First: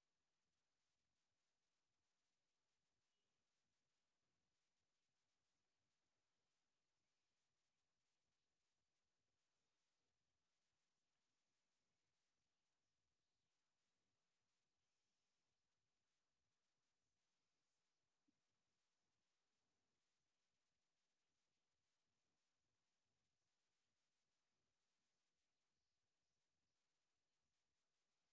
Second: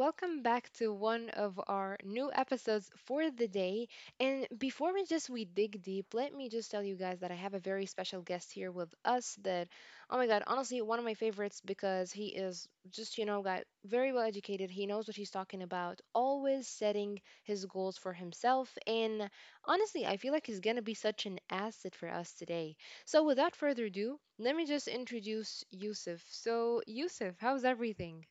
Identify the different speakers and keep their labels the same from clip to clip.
Speaker 1: welcome back to one of our new episodes for the day. And before we dig deep, let me just tell you guys that I have a very special guest here with us. That, oh my god, honestly, one of my favorites because he is just got very well educated. He knows what he's talking about. Always setting his goals for himself, and honestly, I feel like he's gonna be such an asset for us today. So without further ado, let me just introduce Yusuf. So Yusuf, how's everything?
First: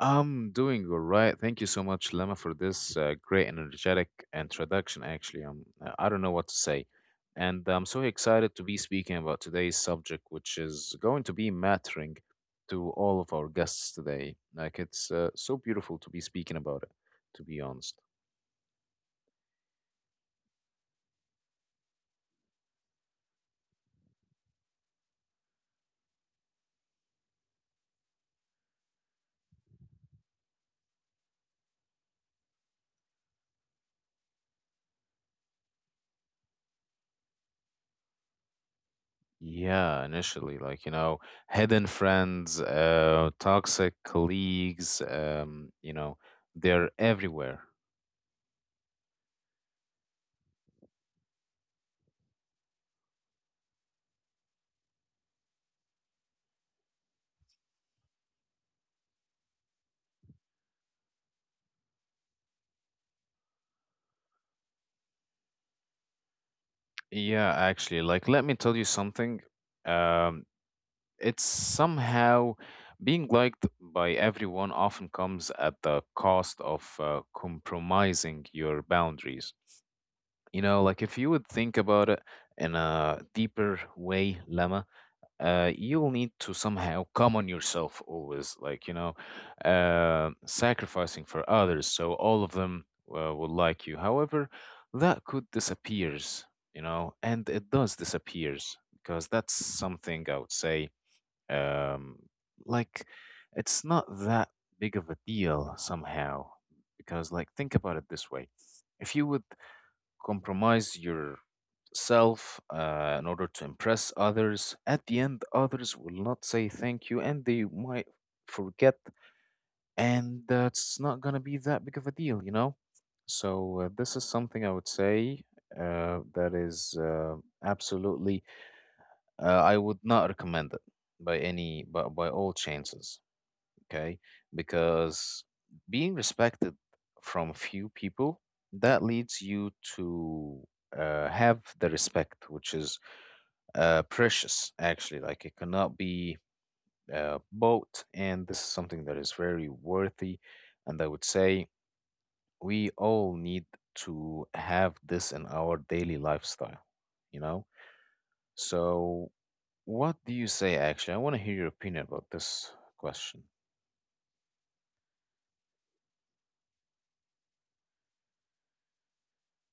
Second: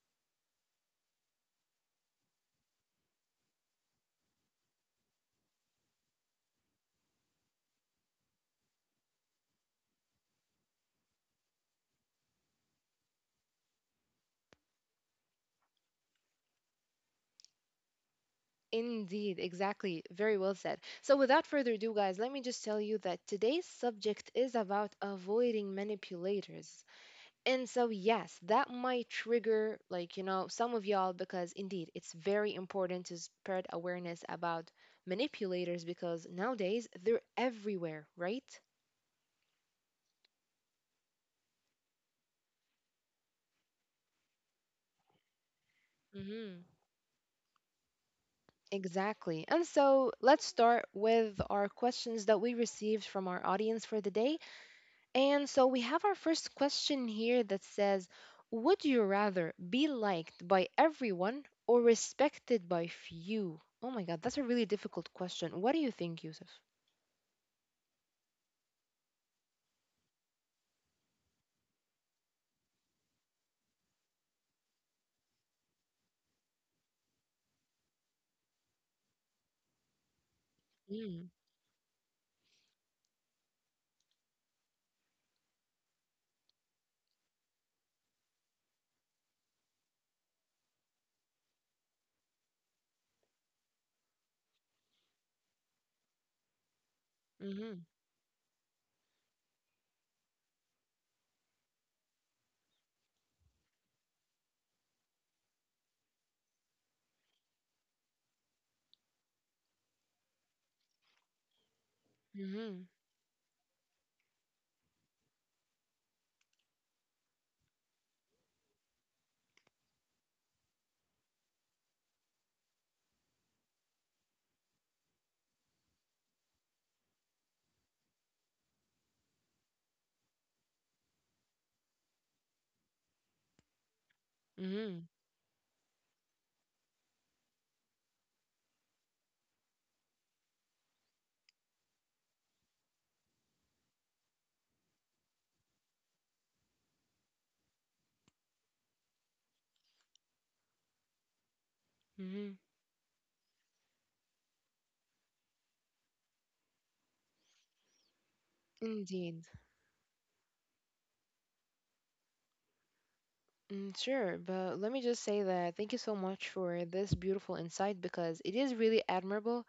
Speaker 2: I'm doing all right. Thank you so much, Lema, for this great and energetic introduction. Actually, I don't know what to say. And I'm so excited to be speaking about today's subject, which is going to be mattering to all of our guests today. Like, it's so beautiful to be speaking about it, to be honest.
Speaker 1: Indeed, exactly. Very well said. So, without further ado, guys, let me just tell you that today's subject is about avoiding manipulators. And so, yes, that might trigger, some of y'all because indeed it's very important to spread awareness about manipulators because nowadays they're everywhere, right?
Speaker 2: Yeah, initially, hidden friends, toxic colleagues,
Speaker 1: Mm-hmm.
Speaker 2: they're everywhere.
Speaker 1: Exactly. And so let's start with our questions that we received from our audience for the day. And so we have our first question here that says, would you rather be liked by everyone or respected by few? Oh my God, that's a really difficult question. What do you think, Yusuf?
Speaker 2: Yeah, actually, like let me tell you something. Um, it's somehow being liked by everyone often comes at the cost of compromising your boundaries. You know, like if you
Speaker 1: Mm,
Speaker 2: would think about it in a deeper way, Lemma, you'll need to somehow come on yourself always, sacrificing for others. So all of them will like you. However, that could disappears, you know, and it
Speaker 1: hmm
Speaker 2: does disappears because that's something I would say, um, like, it's not that big of a deal somehow because, like, think about it this way. If you would compromise your self
Speaker 1: hmm
Speaker 2: in order to impress others. At the end, others will not say thank you and they might forget, and that's not going to be that big of a deal, you know? So, this is something I would say that is absolutely, I would not recommend it by any, by all chances, okay?
Speaker 1: hmm
Speaker 2: Because being respected from few people, that leads you to have the respect, which is precious, actually. Like it cannot be bought, and this is something that is very worthy. And I would say
Speaker 1: hmm.
Speaker 2: we all need to have this in our daily lifestyle, you know? So,
Speaker 1: Indeed.
Speaker 2: what do you say, actually? I want to hear your opinion about this question.
Speaker 1: Mm. Sure, but let me just say that thank you so much for this beautiful insight because it is really admirable.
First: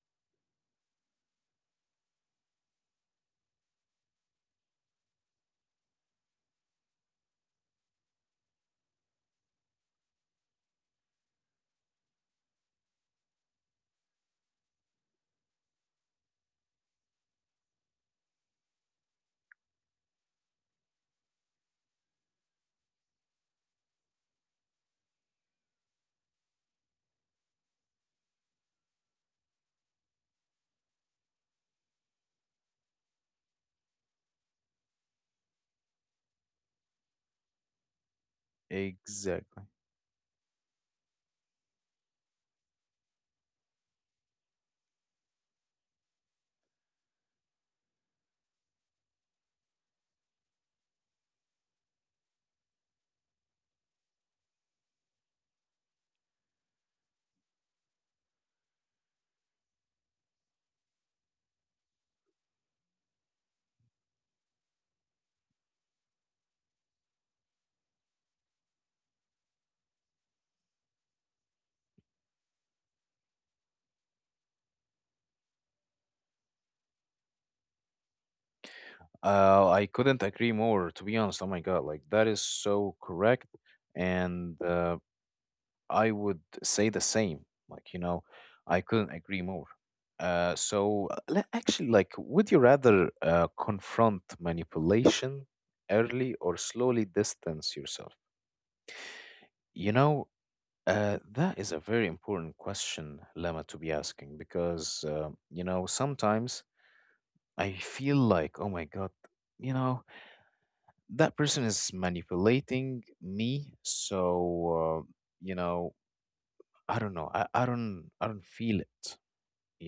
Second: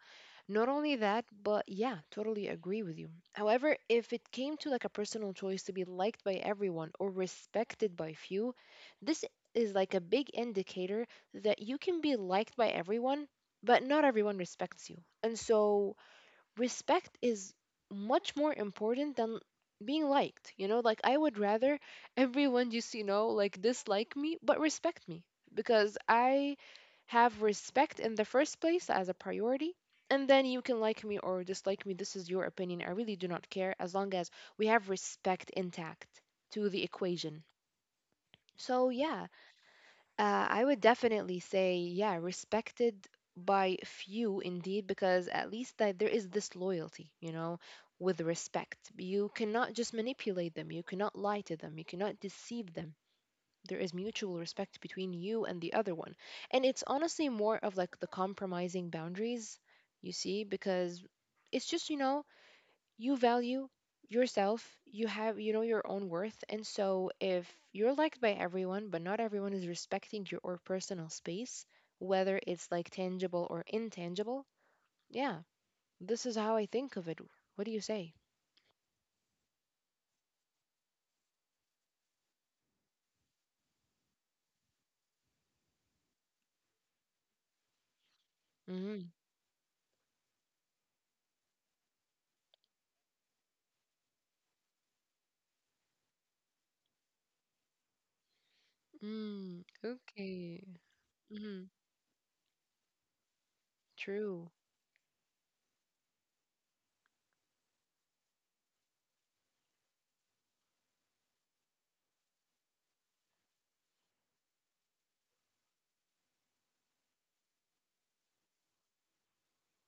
Speaker 1: Not only that, but yeah, totally agree with you. However, if it came to like a personal choice to be liked by everyone or respected by few, this is like a big indicator that you can be liked by everyone, but not everyone respects you. And so respect is much more important than being liked. Like I would rather everyone just, like dislike me, but respect me because I have respect in the first place as a priority. And then you can like me or dislike me. This is your opinion. I really do not care as long as we have respect intact to the equation. So, yeah,
Speaker 2: Exactly.
Speaker 1: I would definitely say, yeah, respected by few indeed, because at least that there is this loyalty, with respect. You cannot just manipulate them, you cannot lie to them, you cannot deceive them. There is mutual respect between you and the other one. And it's honestly more of like the compromising boundaries, you see, because it's just, you value yourself. You have your own worth. And so if you're liked by everyone but not everyone is respecting your or personal space, whether it's like tangible or intangible, yeah, this is how I think of it. What do you say?
Speaker 2: I couldn't agree more, to be honest. Oh my God, like that is so correct. And I would say the same. Like, you know, I couldn't
Speaker 1: Mm-hmm.
Speaker 2: agree more. Actually, like, would you rather confront manipulation early or slowly distance yourself?
Speaker 1: Mm,
Speaker 2: You know,
Speaker 1: okay.
Speaker 2: that
Speaker 1: Mm-hmm.
Speaker 2: is a very important question, Lama, to be asking
Speaker 1: True.
Speaker 2: because, you know, sometimes I feel like, oh my God, you know, that person is manipulating me. So, you know, I don't know. I don't feel it.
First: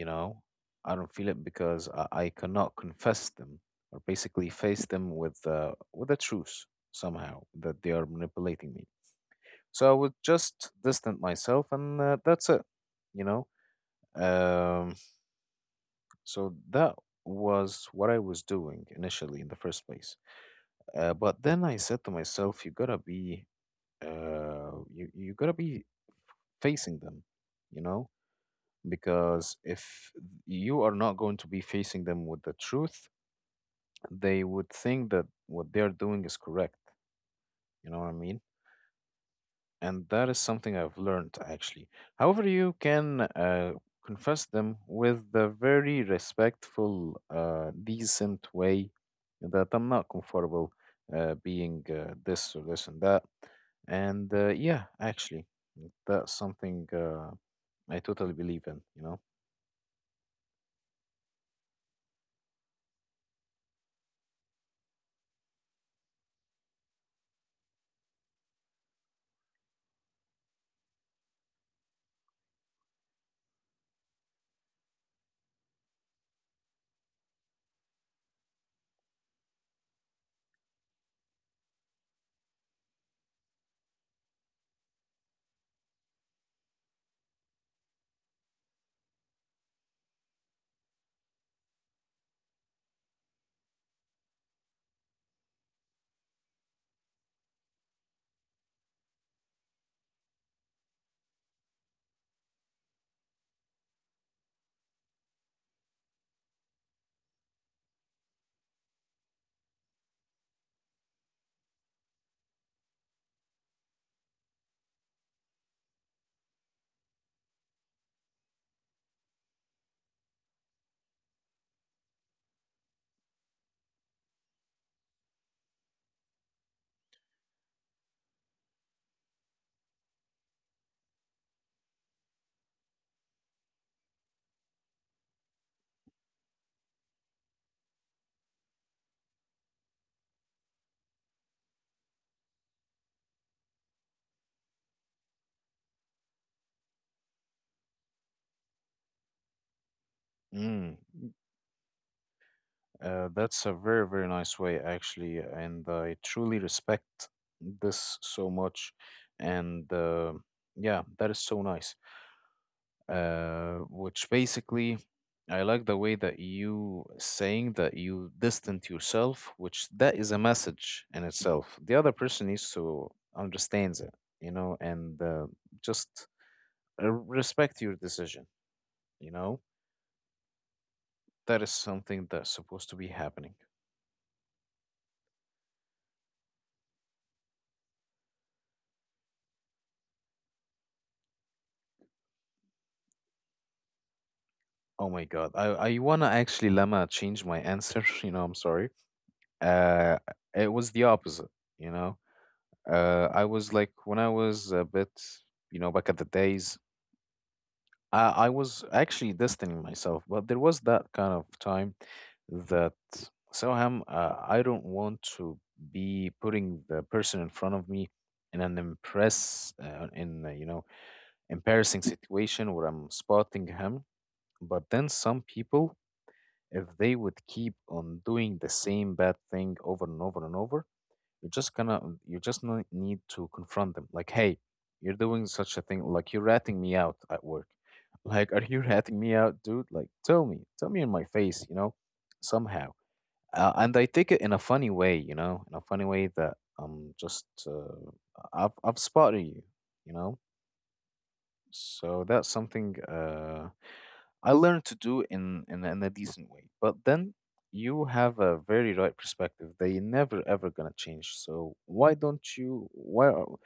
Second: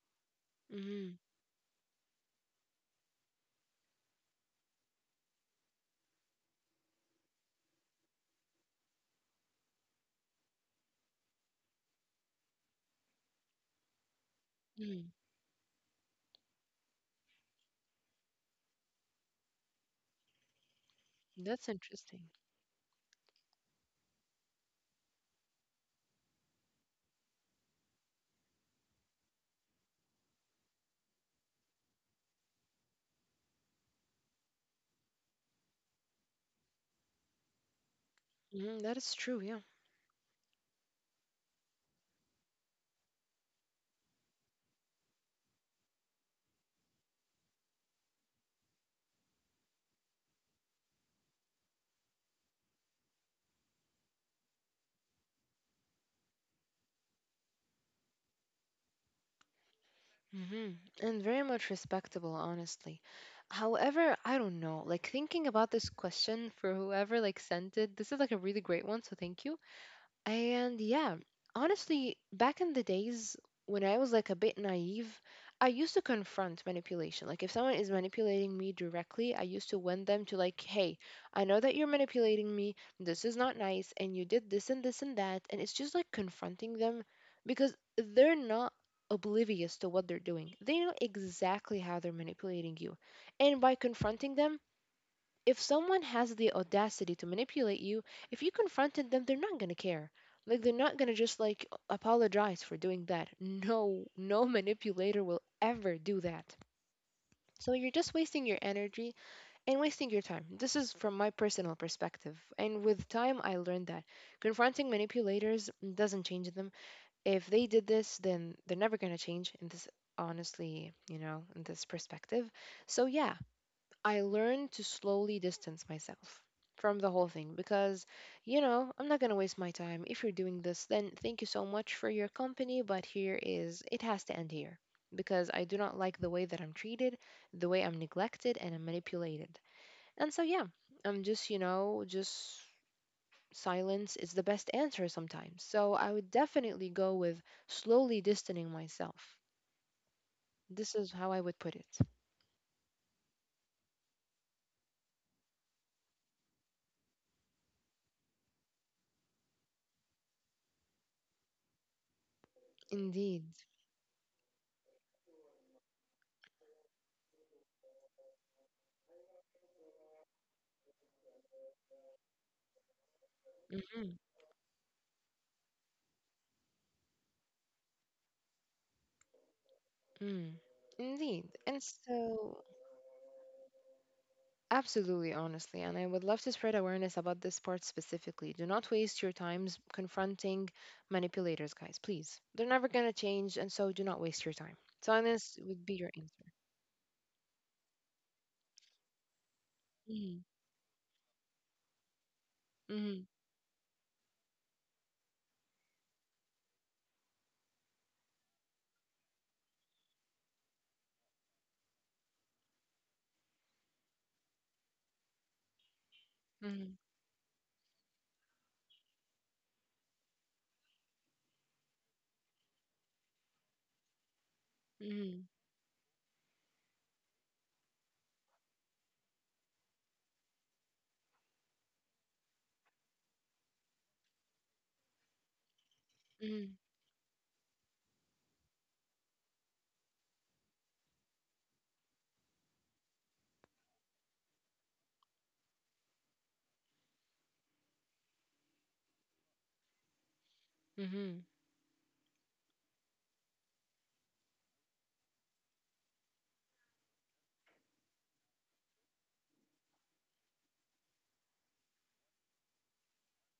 Speaker 2: You know, I
Speaker 1: Mm-hmm.
Speaker 2: don't feel it because I cannot confess them or basically face them with the truth somehow that they are manipulating me, so I would just distant myself, and that's it, you know. um,
Speaker 1: Mm.
Speaker 2: so that was what I was doing initially in the first place, but then
Speaker 1: That's
Speaker 2: I said to
Speaker 1: interesting.
Speaker 2: myself you gotta be you gotta be facing them, you know, because if you are not going to be facing them with the truth they would think that what they are doing is correct. You know what I mean?
Speaker 1: Mm-hmm. Mhm, that is true, yeah.
Speaker 2: And that is something I've learned actually. However, you can confess them with the very respectful, decent way that I'm not comfortable being this or this and that. And yeah, actually, that's something I totally believe in, you know?
Speaker 1: Mhm. And very much respectable, honestly. However, I don't know. Like thinking about this question for whoever like sent it, this is like a really great one, so thank you. And yeah, honestly, back in the days when I was like a bit naive, I used to confront manipulation. Like if someone is manipulating me directly, I used to win them to like, "Hey, I know that you're manipulating me. This is not nice and you did this and this and that." And it's just like confronting them because they're not oblivious to what they're doing. They know exactly how they're manipulating you. And by confronting them, if someone has the audacity to manipulate you, if you confronted them, they're not gonna care. Like they're not gonna just like apologize for doing that. No, no manipulator will ever do that. So you're just wasting your energy and wasting your time. This is from my personal perspective. And with time I learned that confronting manipulators doesn't change them. If they did this, then they're never gonna change in this, honestly, in this perspective. So yeah, I learned to slowly distance myself from the whole thing because, I'm not going to waste my time. If you're doing this, then thank you so much for your company, but here is it has to end here because I do not like the way that I'm treated, the way I'm neglected and I'm manipulated. And so, yeah, I'm just, just silence is the best answer sometimes. So, I would definitely go with slowly distancing myself. This
Speaker 2: Mm.
Speaker 1: is how I would put it.
Speaker 2: That's a very, very nice way, actually, and I truly respect this so much. And yeah, that is so nice.
Speaker 1: Indeed.
Speaker 2: Which basically, I like the way that you saying that you distant yourself, which that is a message in itself. The other person needs to understands it, you know, and just respect your decision, you know.
Speaker 1: Mm, indeed.
Speaker 2: That is
Speaker 1: And
Speaker 2: something that's
Speaker 1: so,
Speaker 2: supposed to be happening.
Speaker 1: absolutely, honestly, and I would love to spread awareness about this part specifically. Do not waste your times confronting manipulators, guys, please. They're never going to change, and so do not waste your time.
Speaker 2: Oh my God.
Speaker 1: Silence would be
Speaker 2: I
Speaker 1: your
Speaker 2: wanna
Speaker 1: answer.
Speaker 2: actually, Lama, change my answer. You know, I'm sorry. Uh,
Speaker 1: Mm-hmm,
Speaker 2: it was the opposite, you know.
Speaker 1: hmm
Speaker 2: I was like, when I was a bit, you know, back at the days, I was actually distancing myself, but there was that kind of time that somehow I don't want to be putting the person in front of me in an impress, you know, embarrassing situation where I'm spotting him. But then
Speaker 1: hmm
Speaker 2: some people, if they would keep on doing the same bad thing over and over and over, you're just gonna, you just need to confront them. Like, hey, you're doing such a thing. Like, you're
Speaker 1: hmm
Speaker 2: ratting me out at work. Like, are you ratting me out, dude? Like, tell me in my face, you know, somehow. And I take it in a funny way, you know, in a funny way that just I've spotted you, you know.
Speaker 1: hmm.
Speaker 2: So that's something I learned to do in a decent way. But then you have a very right perspective. They never ever gonna change. So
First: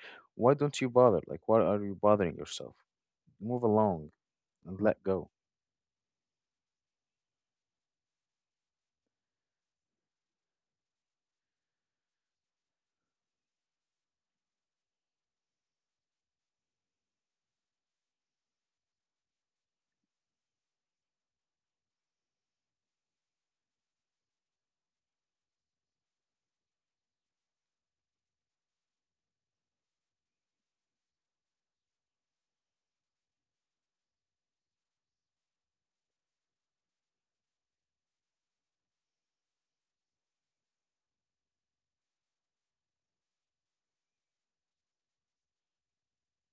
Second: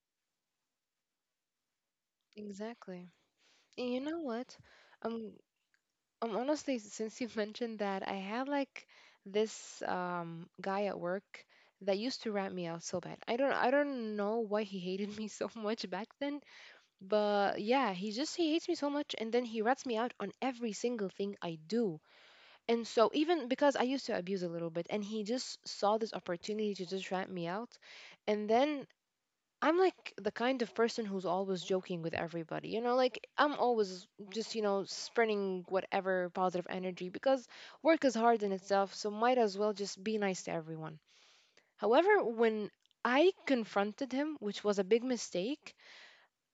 Speaker 2: why don't you bother? Like why are you bothering yourself?
Speaker 1: Exactly.
Speaker 2: Move
Speaker 1: And you
Speaker 2: along
Speaker 1: know what?
Speaker 2: and let go.
Speaker 1: Um. Honestly, since you mentioned that, I had like this guy at work that used to rat me out so bad. I don't know why he hated me so much back then, but yeah, he hates me so much and then he rats me out on every single thing I do. And so even because I used to abuse a little bit and he just saw this opportunity to just rat me out. And then I'm like the kind of person who's always joking with everybody. You know, like I'm always just, spreading whatever positive energy because work is hard in itself, so might as well just be nice to everyone. However, when I confronted him, which was a big mistake,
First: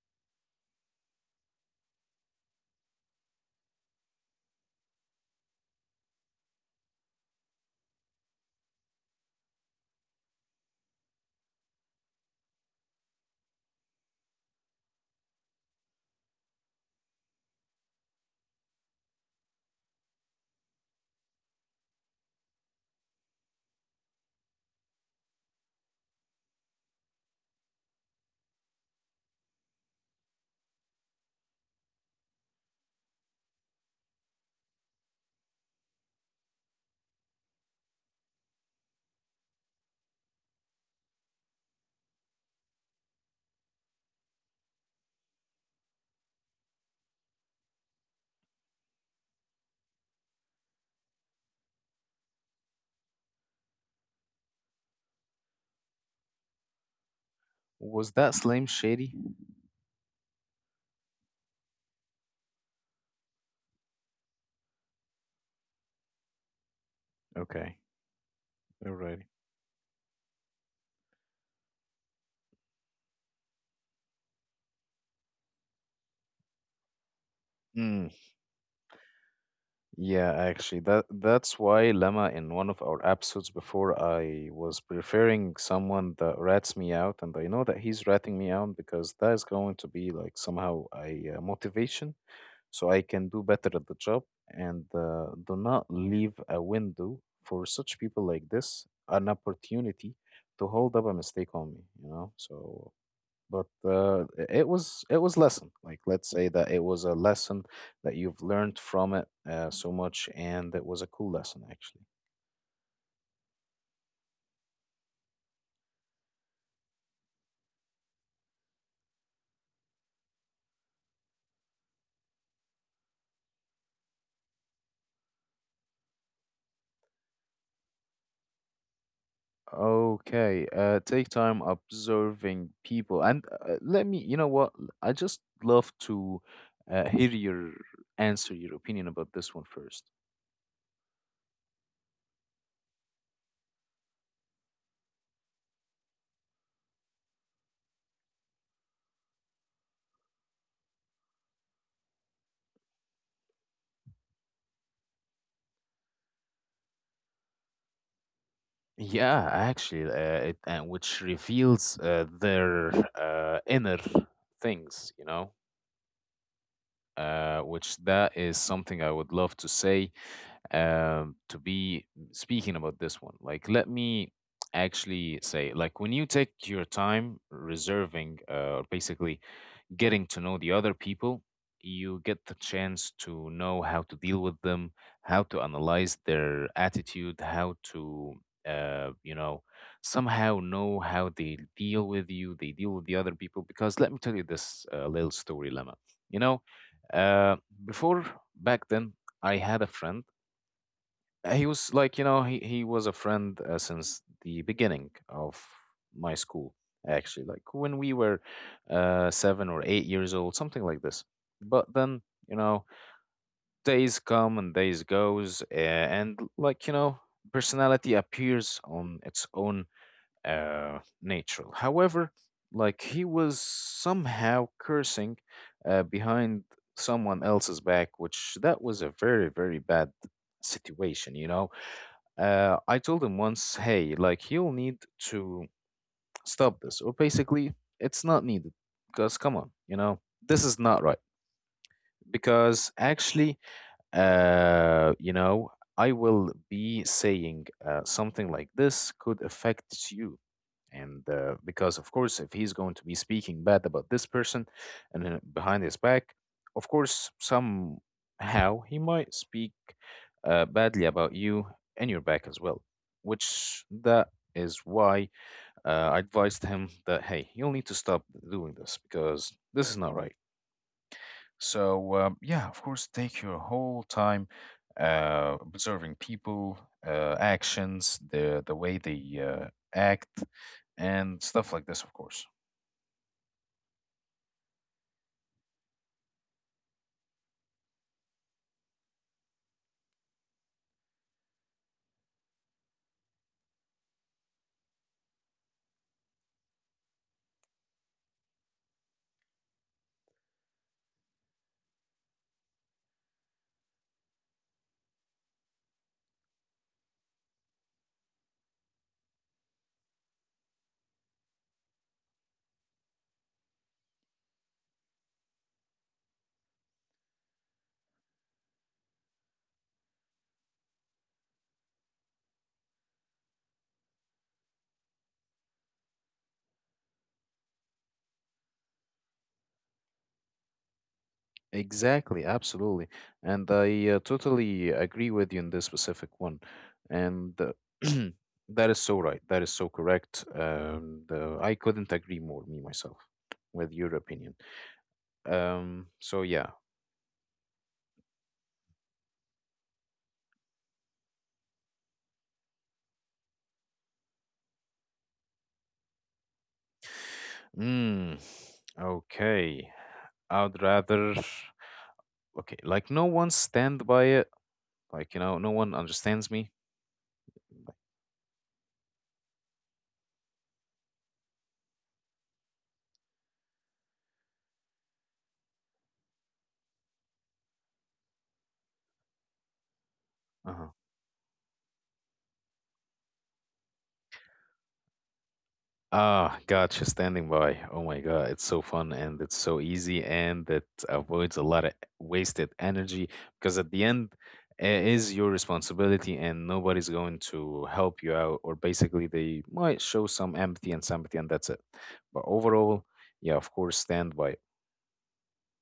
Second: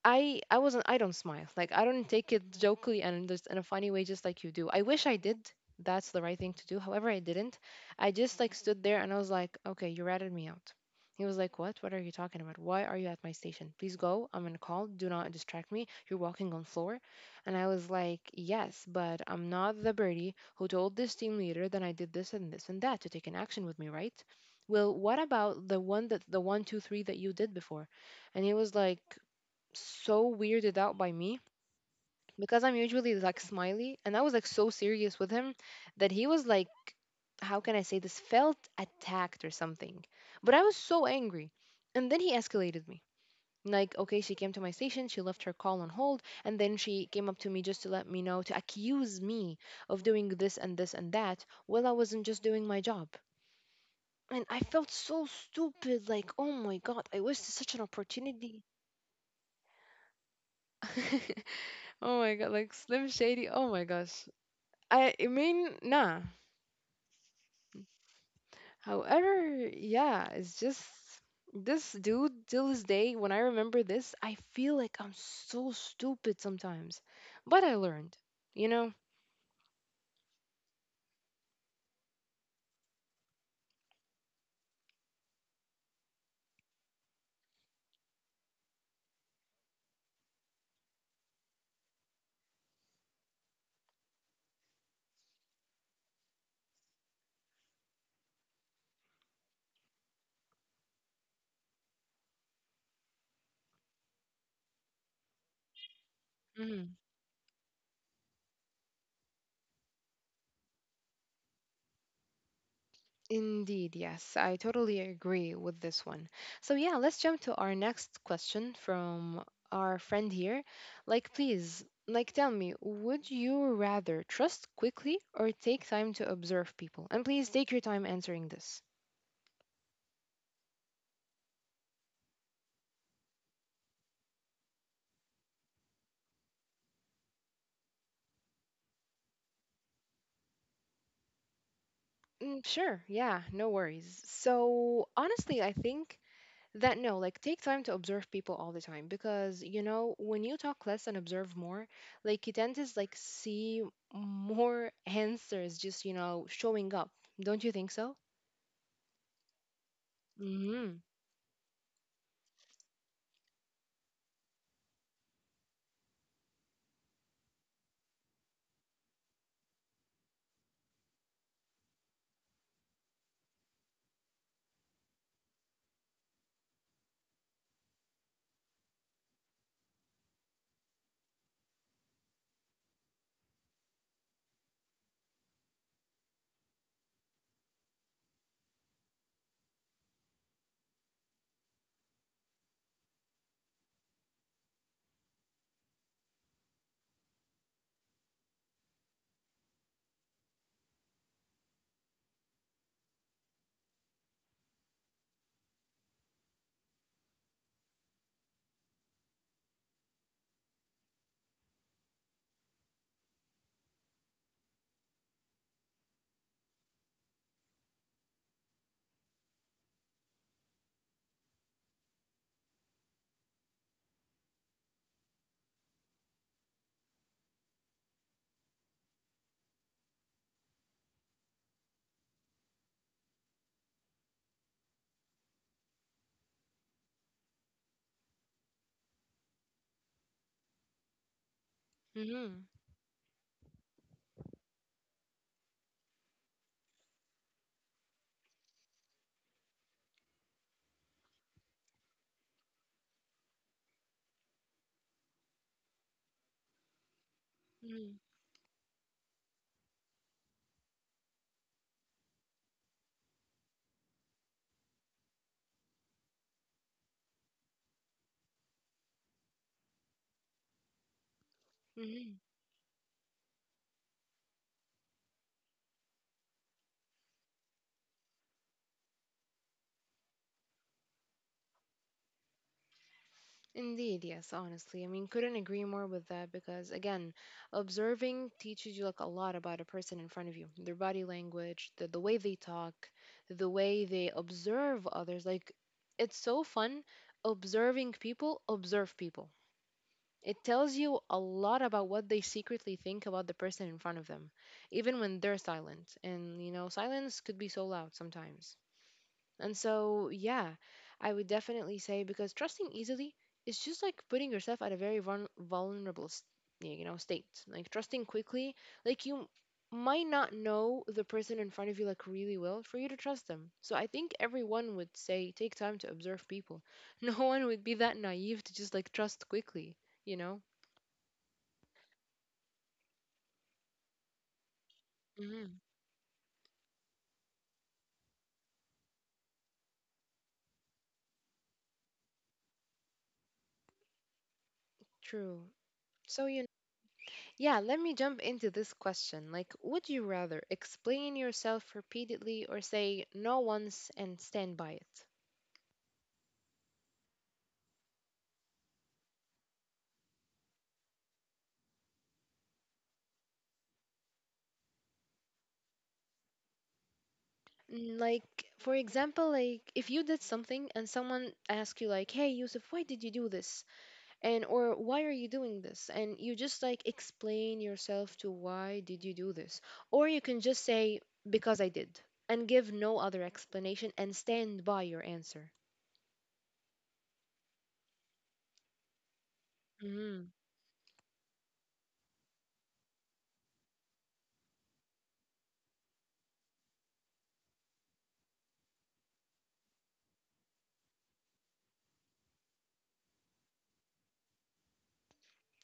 Speaker 1: I don't smile. Like I don't take it jokingly and just in a funny way just like you do. I wish I did. That's the right thing to do. However, I didn't. I just like stood there and I was like, "Okay, you ratted me out." He was like, "What? What are you talking about? Why are you at my station? Please go. I'm on a call. Do not distract me. You're walking on floor." And I was like, "Yes, but I'm not the birdie who told this team leader that I did this and this and that to take an action with me, right? Well, what about the one that two, three that you did before?" And he was like, so weirded out by me because I'm usually like smiley and I was like so serious with him that he was like, how can I say this, felt attacked or something. But I was so angry. And then he escalated me. Like, okay, she came to my station, she left her call on hold, and then she came up to me just to let me know, to accuse me of doing this and this and that while I wasn't just doing my job. And I felt so stupid, like, oh my god, I wasted such an
Speaker 2: Was that
Speaker 1: opportunity.
Speaker 2: Slim Shady?
Speaker 1: Oh my god, like Slim Shady. Oh my gosh. I mean, nah.
Speaker 2: Okay, alrighty.
Speaker 1: However, yeah, it's just this dude till this day. When I remember this, I feel like I'm so stupid sometimes, but I learned,
Speaker 2: Mm.
Speaker 1: you know.
Speaker 2: Yeah, actually, that's why Lama in one of our episodes before I was preferring someone that rats me out, and I know that he's ratting me out because that is going to be like somehow a motivation, so I can do better at the job. And do not leave a window for such people like this an opportunity to hold up a mistake on me, you know. So but it was lesson, like let's say that it was a lesson that you've learned from it so much, and it was a cool lesson actually.
Speaker 1: Indeed, yes, I totally agree with this one. So, yeah, let's jump to our next question from our friend here. Like, please, like, tell me, would you rather trust quickly or take time to observe people? And please take your time answering this.
Speaker 2: Okay, take time observing people, and let me you know what I just love to hear your answer, your opinion about this one first.
Speaker 1: Mm, sure, yeah, no worries. So, honestly, I think that no like take time to observe people all the time because when you talk less and observe more, like you tend to like see more answers just showing up. Don't you think so?
Speaker 2: Yeah, actually, it
Speaker 1: Mm-hmm.
Speaker 2: and which reveals their inner things, you know, which that is something I would love to say, to be speaking about this one. Like, let me actually say, like, when you take your time reserving, basically getting to know the other people, you get the chance to know how to deal with them, how to analyze their attitude, how to, uh, you know, somehow know how they deal with you, they deal with the other people. Because let me tell you this little story, Lemma. You know, uh, before, back then, I had a friend. He was like, you know, he was a friend since the beginning of my school, actually, like when we were 7 or 8 years old, something like this. But then, you know, days come and days goes, and like, you know, personality appears on its own natural. However, like he was somehow cursing behind someone else's back, which that was a very, very bad situation, you know? I told him once, hey, like you'll need to stop this, or basically, it's not needed. Because come on, you know, this is not right.
Speaker 1: Mm-hmm.
Speaker 2: Because actually, you know, I will be saying something like this could affect you, and because of course if he's going to be speaking bad about this person and then behind his back, of course somehow he might speak badly about you and your back as well, which that is why I advised him that hey you'll need to stop doing this because this is not right. So,
Speaker 1: Mm-hmm.
Speaker 2: yeah, of course, take your whole time observing people, actions, the way they act, and stuff like this, of course.
Speaker 1: Indeed, yes, honestly. I mean, couldn't agree more with that because, again, observing teaches you like a lot about a person in front of you, their body language, the way they talk, the way they observe others. Like, it's so fun observing people, observe people. It tells you a lot about what they secretly think about the person in front of them, even when they're silent. And, silence could be so loud sometimes. And so, yeah, I would definitely say because trusting easily is just like putting yourself at a very vulnerable, state. Like trusting quickly, like you might not know the person in front of you like really well for you to trust them. So I think everyone would say take time to observe people. No one would be that naive to just like trust quickly, you know?
Speaker 2: Exactly, absolutely. And I totally agree with you in
Speaker 1: Hmm.
Speaker 2: this specific one. And that is so right. That is so correct. And I couldn't agree more, me myself, with your opinion.
Speaker 1: True.
Speaker 2: So,
Speaker 1: So you.
Speaker 2: yeah.
Speaker 1: Yeah, let me jump into this question. Like, would you rather explain yourself repeatedly or say no once and stand by it?
Speaker 2: Mm, okay. I'd rather, okay, like no one stand by it. Like, you know, no one understands me.
Speaker 1: Mm, like, for example, like if you did something and someone asked you like, "Hey, Yusuf, why did you do this?" and or "Why are you doing this?" and you just like explain yourself to why did you do this? Or you can just
Speaker 2: Uh-huh.
Speaker 1: say because I did and give no other explanation and stand by your answer.
Speaker 2: Ah, gotcha, standing by. Oh my God, it's so fun and it's so easy
Speaker 1: Mm-hmm.
Speaker 2: and it avoids a lot of wasted energy because at the end, it is your responsibility and nobody's going to help you out, or basically, they might show some empathy and sympathy, and that's it. But overall, yeah, of course, standby.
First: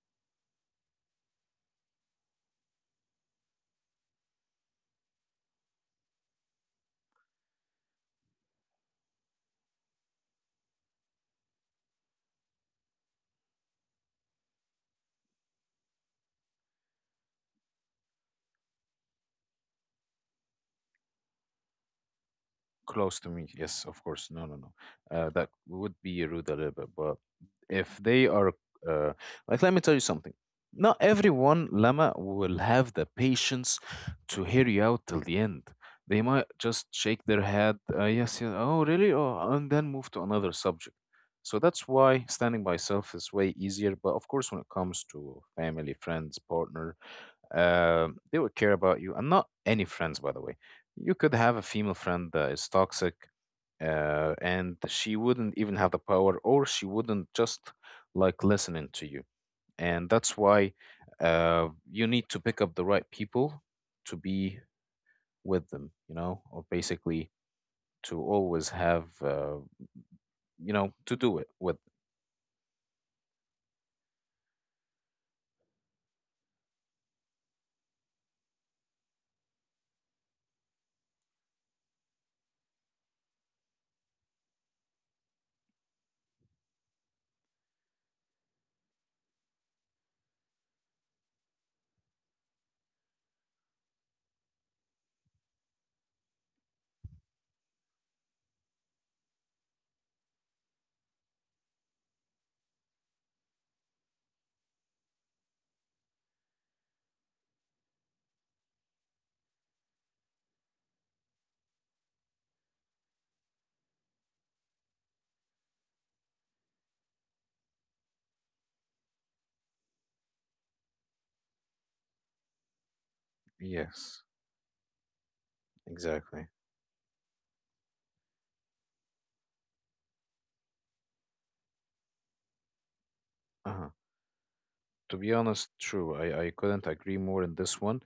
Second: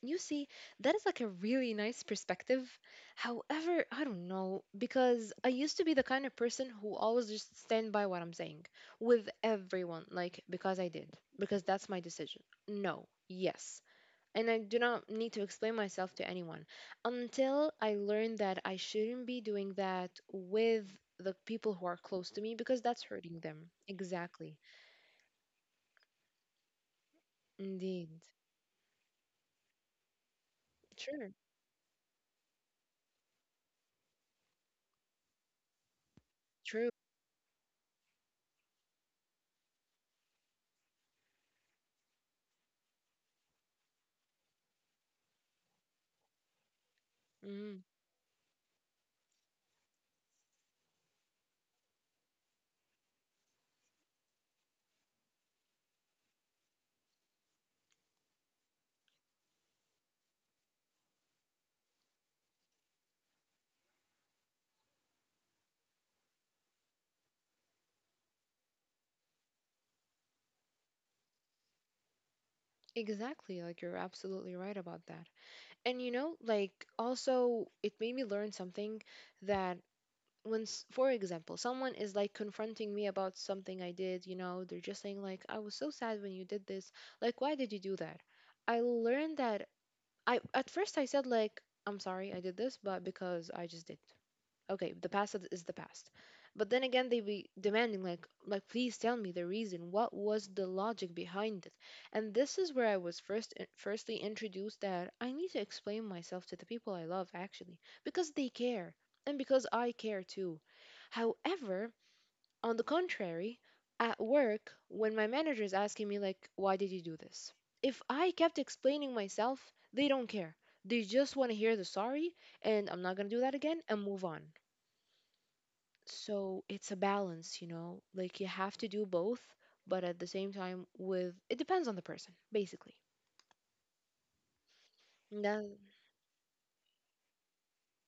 Speaker 1: You see, that is like a really nice perspective. However, I don't know, because I used to be the kind of person who always just stand by what I'm saying with everyone, like, because I did, because that's my decision. No, yes. And I do not need to explain myself to anyone until I learned that I shouldn't be doing that with the people who are close to me because that's
Speaker 2: Close to
Speaker 1: hurting
Speaker 2: me.
Speaker 1: them.
Speaker 2: Yes, of course. No, no,
Speaker 1: Exactly.
Speaker 2: no. That would be rude a little bit. But if
Speaker 1: Indeed.
Speaker 2: they are, uh, like, let me tell you something. Not
Speaker 1: Sure.
Speaker 2: everyone, Lama, will have the patience to hear you out till the end. They might
Speaker 1: True.
Speaker 2: just shake their head, yes, yes, oh, really? Oh, and then move to another subject. So that's why standing by self is way easier. But of course, when it comes to family, friends, partner,
Speaker 1: Mm,
Speaker 2: they would care about you, and not any friends, by the way. You could have a female friend that is toxic, and she wouldn't even have the power, or she wouldn't just like listening to you. And that's why you need to pick up the right people to be with them, you know, or basically to always have, to do it with.
Speaker 1: exactly. Like, you're absolutely right about that. And you know, like, also it made me learn something that when for example someone is like confronting me about something I did, you know, they're just saying like, I was so sad when you did this. Like, why did you do that? I learned that I at first I said like, I'm sorry I did this, but because I just did. Okay, the past is the past. But then again, they be demanding like, please tell me the reason, what was the logic behind it. And this is where I was first firstly introduced that I need to explain myself to the people I love, actually, because they care, and because I care too. However, on the contrary, at work when my manager is asking me like, why did you do this? If I kept explaining myself, they don't care. They just want to hear the sorry and I'm not going to do that again and move
Speaker 2: Yes,
Speaker 1: on.
Speaker 2: exactly.
Speaker 1: So it's a balance, you know? Like you have to do both, but at the same time with it depends on the person, basically.
Speaker 2: Uh-huh. To be
Speaker 1: That,
Speaker 2: honest, true. I couldn't agree more in this one.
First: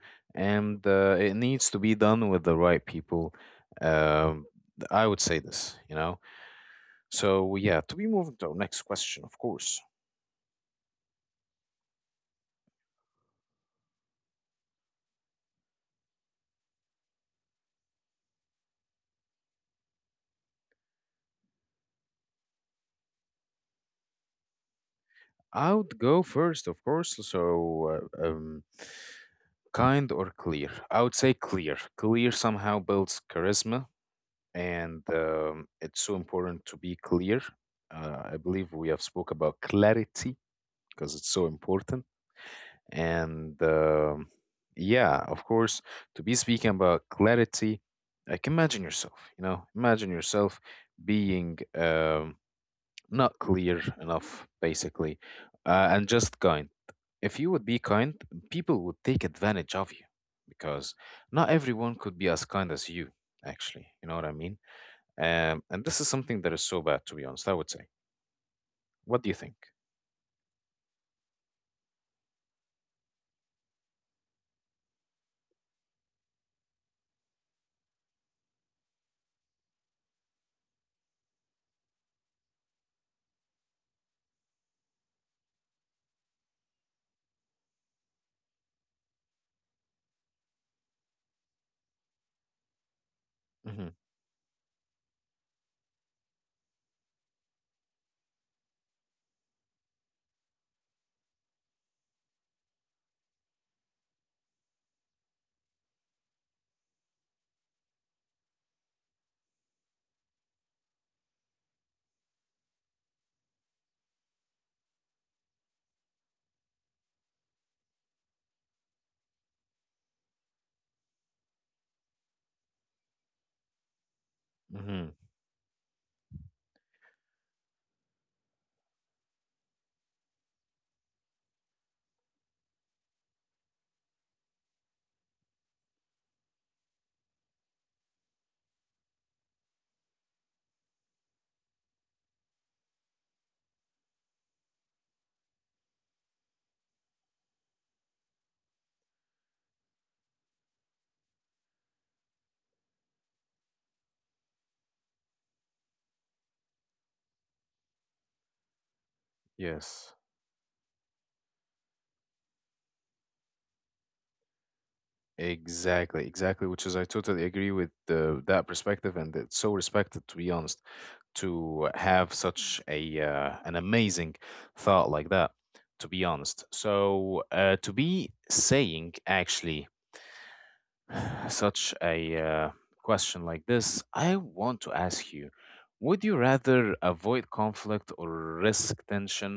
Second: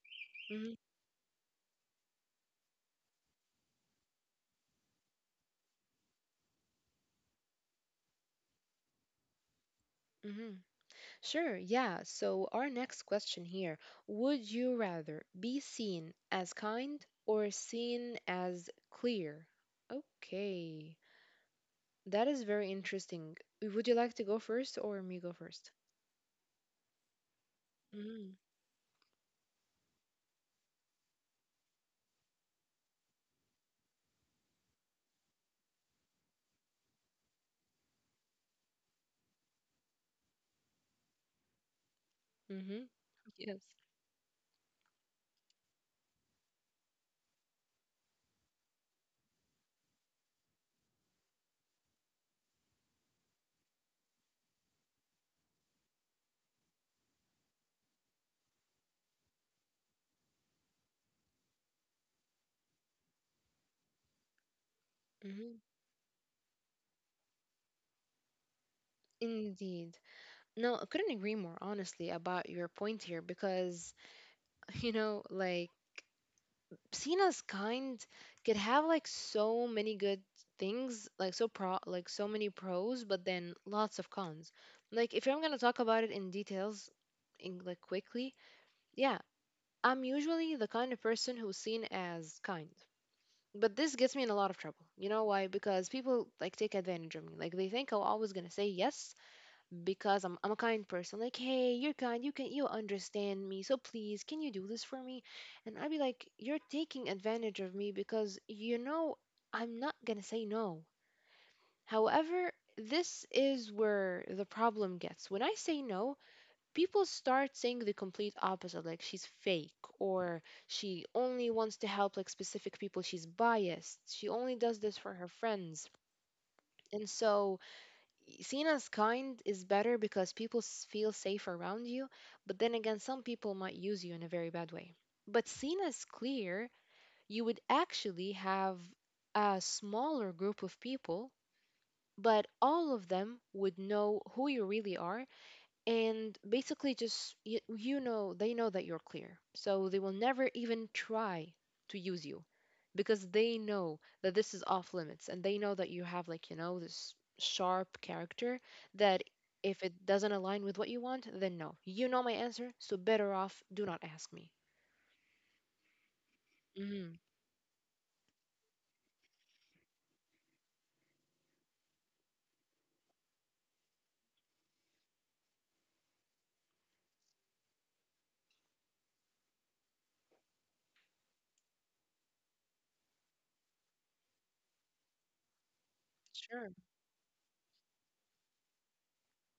Speaker 1: hmm.
Speaker 2: And it needs to be done with the right people. Um, I would say this, you know. So, yeah, to be moving to our next question, of course.
Speaker 1: Hmm. Sure, yeah. So our next question here, would you rather be seen as kind or seen as clear? Okay. That is very interesting. Would you like to go first, or me go
Speaker 2: I
Speaker 1: first?
Speaker 2: would go first, of course. So,
Speaker 1: Mm-hmm.
Speaker 2: kind or clear? I would say clear. Clear somehow builds charisma, and it's so important to be clear. I believe we have spoke about clarity because it's so important.
Speaker 1: Mm-hmm. Yes.
Speaker 2: And yeah, of course, to be speaking about clarity, like imagine yourself. You know, imagine yourself being not clear enough, basically, and just kind. If you would be kind, people would take advantage of you because not everyone could be as kind as you, actually. You know what I mean?
Speaker 1: Mm-hmm.
Speaker 2: And this is something that is so bad, to be honest, I would say. What do you think?
Speaker 1: Indeed. No, I couldn't agree more honestly about your point here because, you know, like, Cena's kind could have like so many good things, like so pro, like so many pros, but then lots of cons. Like if I'm gonna talk about it in details, in like quickly, yeah, I'm usually the kind of person who's seen as kind. But
Speaker 2: Hmm
Speaker 1: this gets me in a lot of trouble. You know why? Because people like take advantage of me. Like they think I'm always gonna say yes because I'm a kind person. Like, hey, you're kind, you can, you understand me, so please, can you do this for me? And I'd be like, you're taking advantage of me because you know I'm not gonna say no. However, this is where the problem gets. When I say no, people start saying the complete opposite, like she's fake, or she only wants to help like specific people, she's biased, she only does this for
Speaker 2: hmm
Speaker 1: her friends. And so seen as kind is better because people feel safe around you, but then again, some people might use you in a very bad way. But seen as clear, you would actually have a smaller group of people, but all of them would know who you really are, and basically just you, you know, they know that you're clear so they will never even try to use you because they know that this is off limits, and they know that you have like, you know, this sharp character that if it
Speaker 2: Yes,
Speaker 1: doesn't align with what you want, then no, you know my answer, so better off do not ask me.
Speaker 2: exactly, exactly. Which is, I
Speaker 1: Mm-hmm.
Speaker 2: totally agree with that perspective, and it's so respected, to be honest. To have such a an amazing thought like that, to be honest. So to be saying actually such a question like this, I want to ask you, would you
Speaker 1: Sure.
Speaker 2: rather avoid conflict or risk tension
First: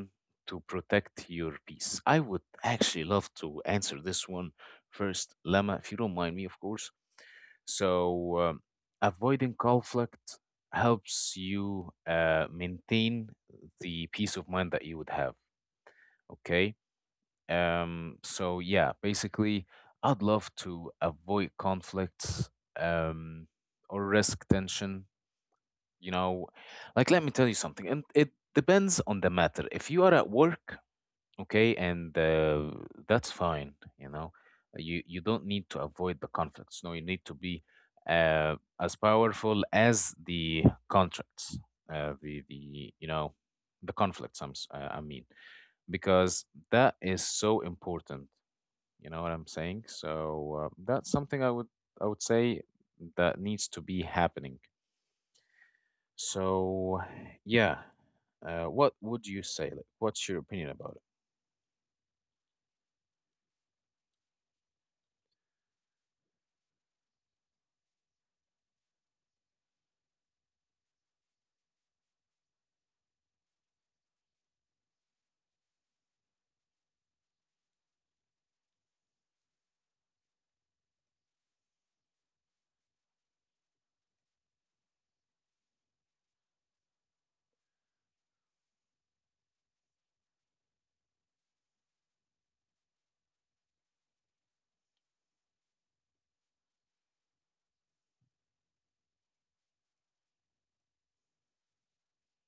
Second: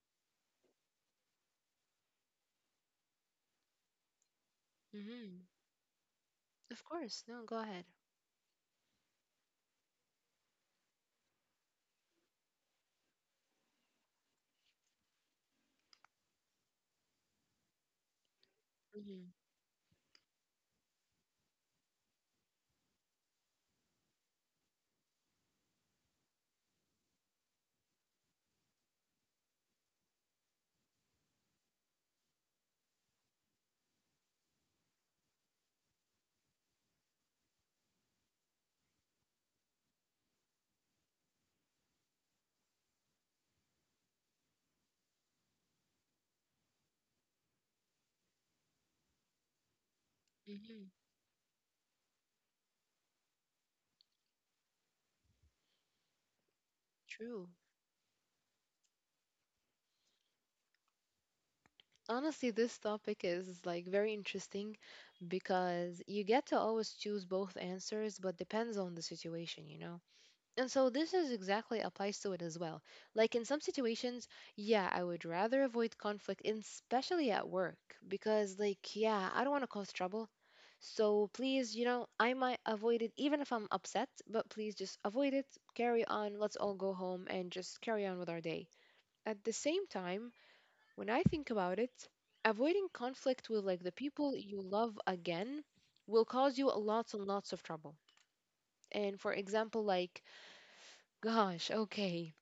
Speaker 2: to protect your peace? I would actually love to answer this one first,
Speaker 1: Mm-hmm.
Speaker 2: Lama, if you don't mind me, of
Speaker 1: Of
Speaker 2: course.
Speaker 1: course, no, go ahead.
Speaker 2: So, avoiding conflict helps you maintain the peace of mind that you would have. Okay. So, yeah,
Speaker 1: Mm-hmm.
Speaker 2: basically, I'd love to avoid conflicts, um, or risk tension. You know, like, let me tell you something, and it depends on the matter. If you are at work, okay, and that's fine, you know. You don't need to avoid the conflicts. No, you need to be uh, as powerful as the contracts, the you know, the conflicts I'm, I mean, because that is so important. You know what I'm saying? So
Speaker 1: Mm-hmm.
Speaker 2: that's something I would, I would say that needs to be happening. So
Speaker 1: True.
Speaker 2: yeah. What would you say, like, what's your opinion about it?
Speaker 1: Honestly, this topic is like very interesting because you get to always choose both answers, but depends on the situation, you know? And so this is exactly applies to it as well. Like in some situations, yeah, I would rather avoid conflict, and especially at work, because like, yeah, I don't want to cause trouble. So please, you know, I might avoid it even if I'm upset, but please just avoid it, carry on, let's all go home and just carry on with our day. At the same time, when I think about it, avoiding conflict with like the people you love again will cause you lots and lots of trouble. And for example, like, gosh, okay.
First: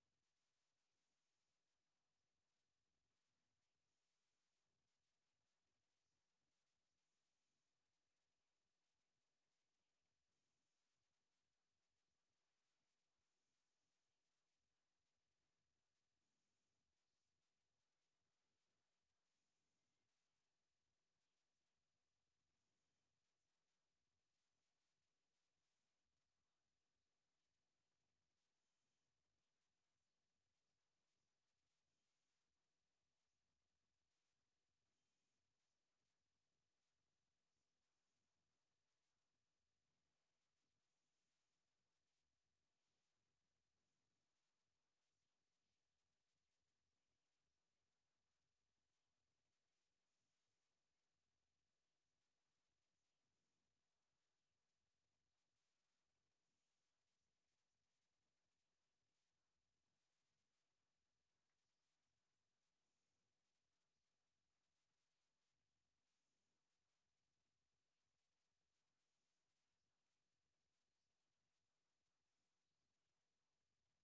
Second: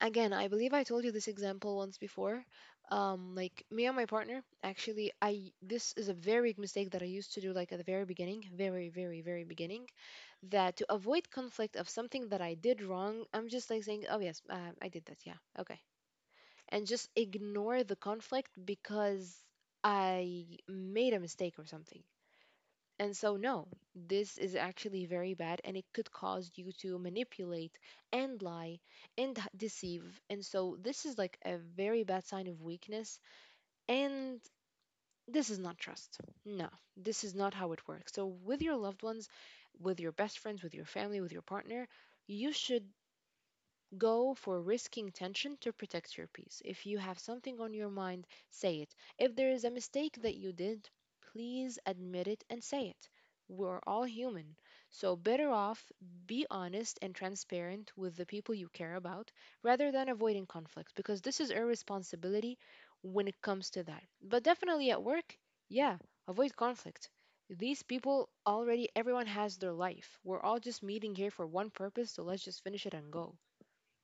Speaker 1: Again, I believe I told you this example once before. Like me and my partner, actually, I, this is a very big mistake that I used to do like at the very beginning, very, very, very beginning, that to avoid conflict of something that I did wrong, I'm just like saying, oh yes, I did that, yeah, okay, and just ignore the conflict because I made a mistake or something. And so, no, this is actually very bad and it could cause you to manipulate and lie and deceive. And so, this is like a very bad sign of weakness. And this is not trust. No, this is not how it works. So, with your loved ones, with your best friends, with your family, with your partner, you should go for risking tension to protect your peace. If you have something on your mind, say it. If there is a mistake that you did, please admit it and say it. We're all human. So, better off be honest and transparent with the people you care about rather than avoiding conflict because this is irresponsibility when it comes to that. But definitely at work, yeah, avoid conflict. These people already, everyone has their life, we're all just meeting here for one purpose, so let's just finish it and go.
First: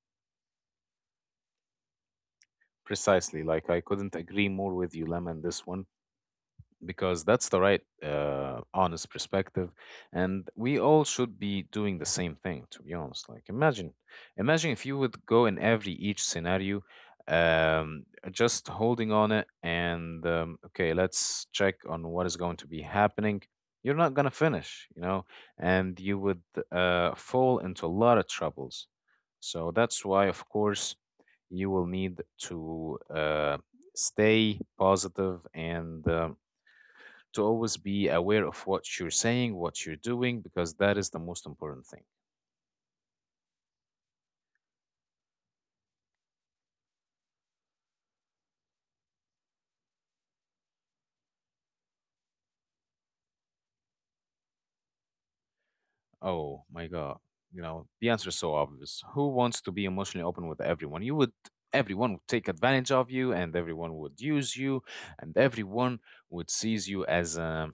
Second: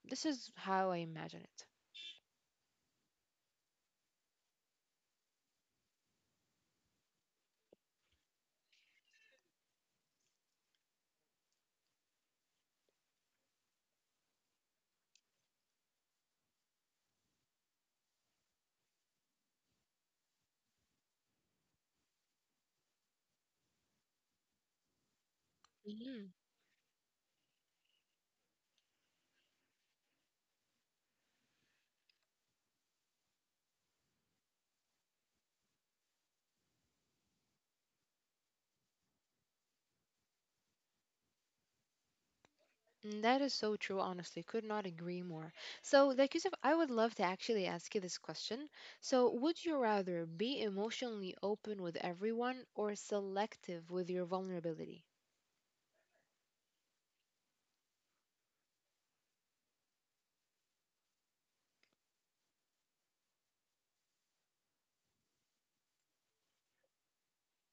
Speaker 1: This is how I imagine it.
Speaker 2: Precisely. Like I couldn't agree more with you, Lem, in this one because that's the right honest perspective, and we all should be doing the same thing, to be honest. Like imagine, imagine if you would go in every each scenario, um, just holding on it and okay, let's check on what is going to be happening. You're not going to finish, you know, and you
Speaker 1: Mhm.
Speaker 2: would fall into a lot of troubles. So that's why, of course, you will need to stay positive and to always be aware of what you're saying, what you're doing, because that is the most important thing.
Speaker 1: Mm, that is so true, honestly. Could not agree more. So, like, Yusuf, I would love to actually ask you this question. So, would you rather be emotionally open with everyone or selective with your vulnerability?
Speaker 2: Oh my God. You know, the answer is so obvious. Who wants to be emotionally open with everyone? You would, everyone would take advantage of you, and everyone would use you, and everyone would sees you as a,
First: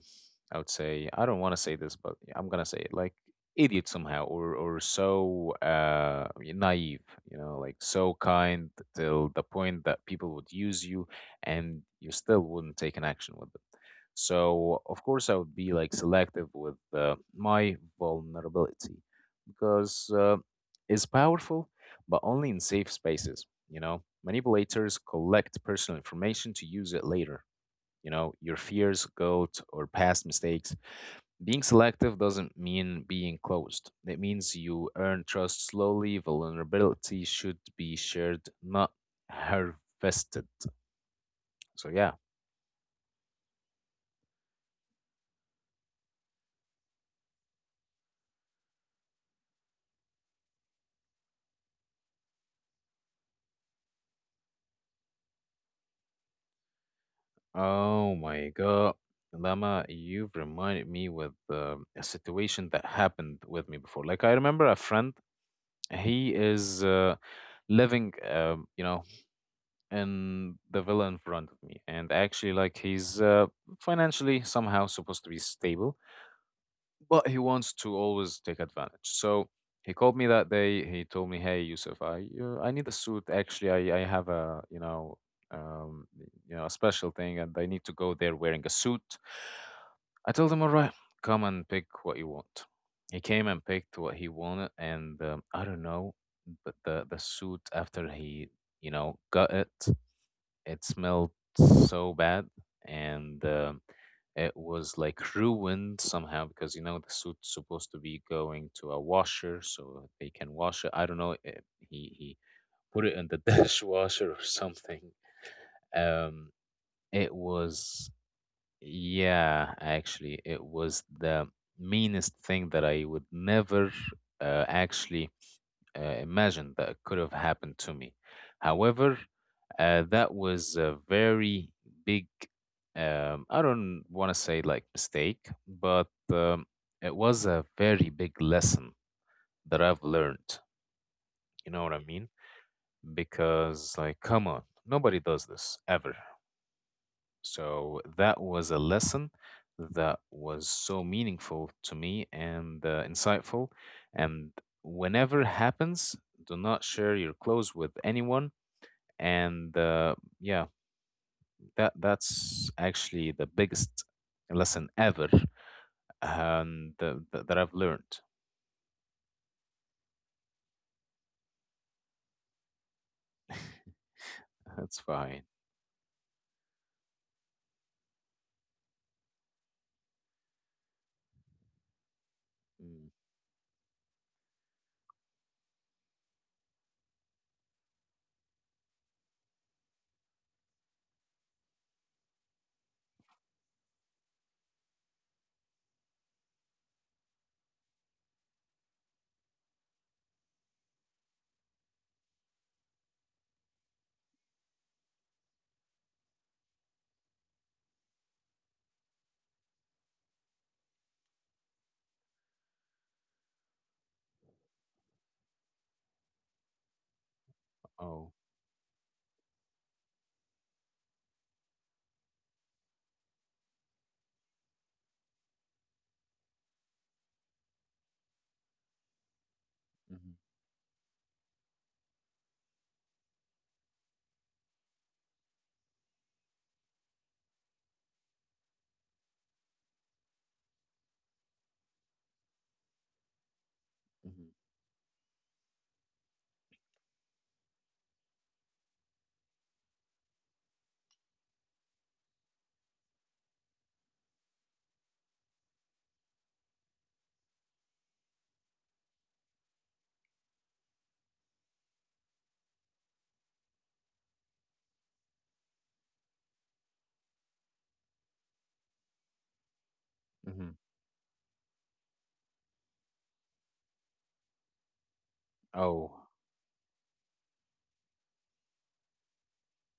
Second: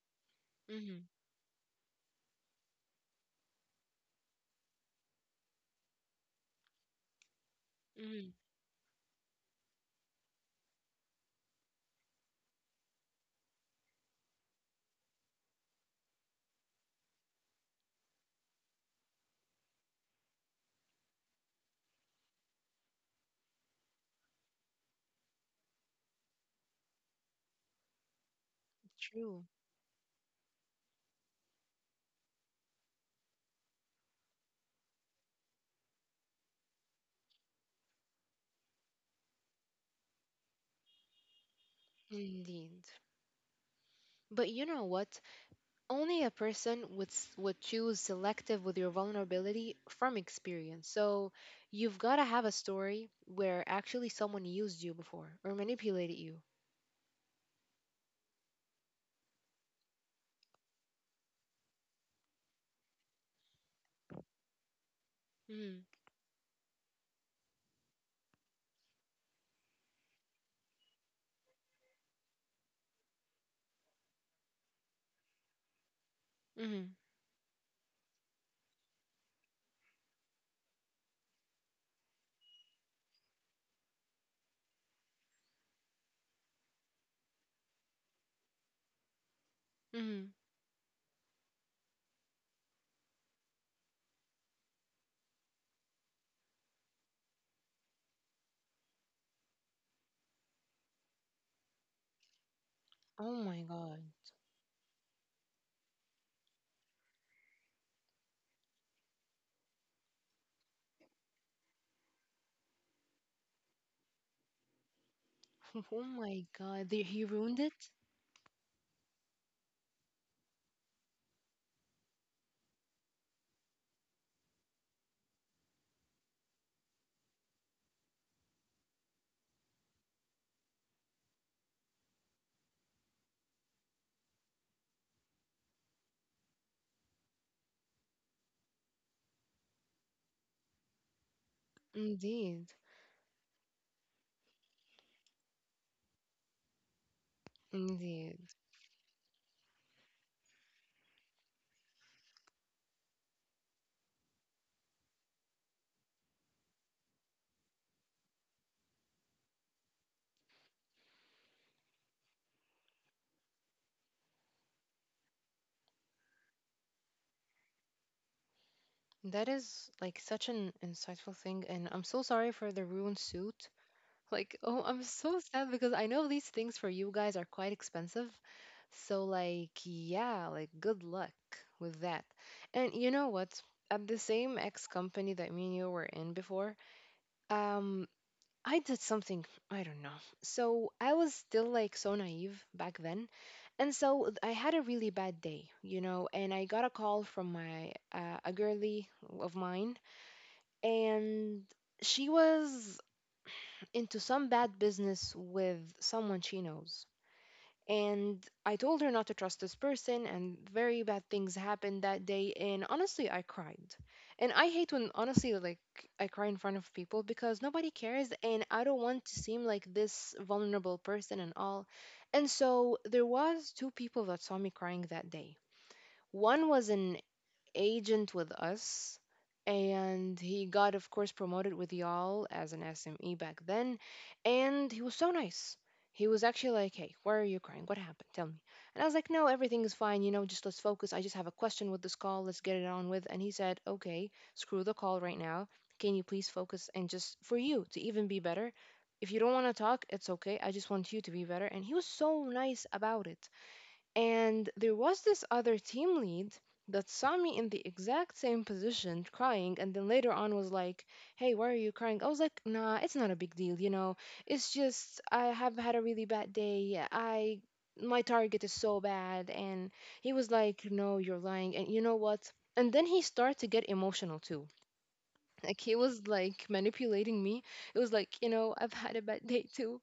Speaker 2: I would
Speaker 1: Hmm.
Speaker 2: say, I don't want to say this, but I'm gonna say it like idiot somehow, or so naive. You know, like so
Speaker 1: Hmm.
Speaker 2: kind till the point that people would use you, and you still wouldn't take an action with it. So, of course, I would be like selective with my vulnerability because it's powerful, but only in safe spaces. You know, manipulators collect personal information to use it later. You know, your fears,
Speaker 1: True.
Speaker 2: guilt, or past mistakes. Being selective doesn't mean being closed. It means you earn trust slowly. Vulnerability should be shared, not harvested. So, yeah.
Speaker 1: Indeed. But you know what? Only a person would would choose selective with your vulnerability from experience. So, you've got to have a story where actually someone used you before or manipulated you.
Speaker 2: Oh my God. Lama, you've reminded me with a situation that happened with me before. Like I remember a friend,
Speaker 1: Mm,
Speaker 2: he is living, you know, in the villa in front of me, and actually, like he's financially somehow supposed to be stable,
Speaker 1: mm,
Speaker 2: but he wants to always take advantage. So he called me that day. He told me, "Hey, Yusuf, I need a suit. Actually, I have a, you know, um a special thing, and I need to go there wearing a suit."
Speaker 1: mm.
Speaker 2: I told him, "All right, come and pick what you want." He came and picked what he wanted, and I don't know, but the suit after he, you know, got it, it smelled so bad,
Speaker 1: Oh
Speaker 2: and
Speaker 1: my god.
Speaker 2: it was like ruined somehow because you know the suit's supposed to be going to a washer so they can wash it. I don't know. It, he put it in the dishwasher or something.
Speaker 1: Oh my
Speaker 2: Um,
Speaker 1: god. They, he
Speaker 2: it
Speaker 1: ruined it?
Speaker 2: was, yeah, actually, it was the meanest thing that I would never actually imagined that could have happened to me. However, that was a very big, I don't want to say like mistake, but it was a very big lesson that I've learned. You know what I mean?
Speaker 1: Indeed.
Speaker 2: Because, like, come on, nobody does this ever. So that
Speaker 1: Indeed.
Speaker 2: was a lesson that was so meaningful to me and insightful. And whenever it happens, do not share your clothes with anyone, and yeah, that that's actually the biggest lesson ever, and that I've learned.
Speaker 1: That is like such an insightful thing. And I'm so sorry for the ruined suit. Like, oh, I'm
Speaker 2: That's
Speaker 1: so
Speaker 2: fine.
Speaker 1: sad because I know these things for you guys are quite expensive. So, like, yeah, like, good luck with that. And you
Speaker 2: Mm.
Speaker 1: know what? At the same ex company that me and you were in before, um, I did something, I don't know. So I was still like so naive back then. And so I had a really bad day, you know, and I got a call from my a girly of mine, and she was into some bad business with someone she knows. And I told her not to trust this person, and very bad things happened that day. And honestly, I cried. And I hate when, honestly, like, I cry in front of people because nobody cares,
Speaker 2: Oh.
Speaker 1: and I don't want to seem like this vulnerable person and all. And so there was two people that saw me crying that day. One was an agent with us, and
Speaker 2: Mm-hmm,
Speaker 1: he got of course promoted with y'all as an SME back then, and he was so nice. He was actually like, "Hey, why are you crying? What happened? Tell me." And I was like, "No, everything is fine. You know, just let's focus. I just have a question with this call. Let's get it on with." And he said, "Okay,
Speaker 2: mm-hmm,
Speaker 1: screw the call right now. Can you please focus, and just for you to even be better? If you don't want to talk, it's okay. I just want you to be better." And he was so nice about it. And there was this other team lead that saw me in the exact same position crying, and then later on was like, hey, why are you crying? I was like, nah, it's not a big deal, you know. It's just I have had a really bad day. I, my target is so bad, and he was like, no, you're lying, and you know what? And then he started to get emotional too. Like
Speaker 2: mm-hmm.
Speaker 1: he
Speaker 2: Oh.
Speaker 1: was like manipulating me. It was like, you know, I've had a bad day too,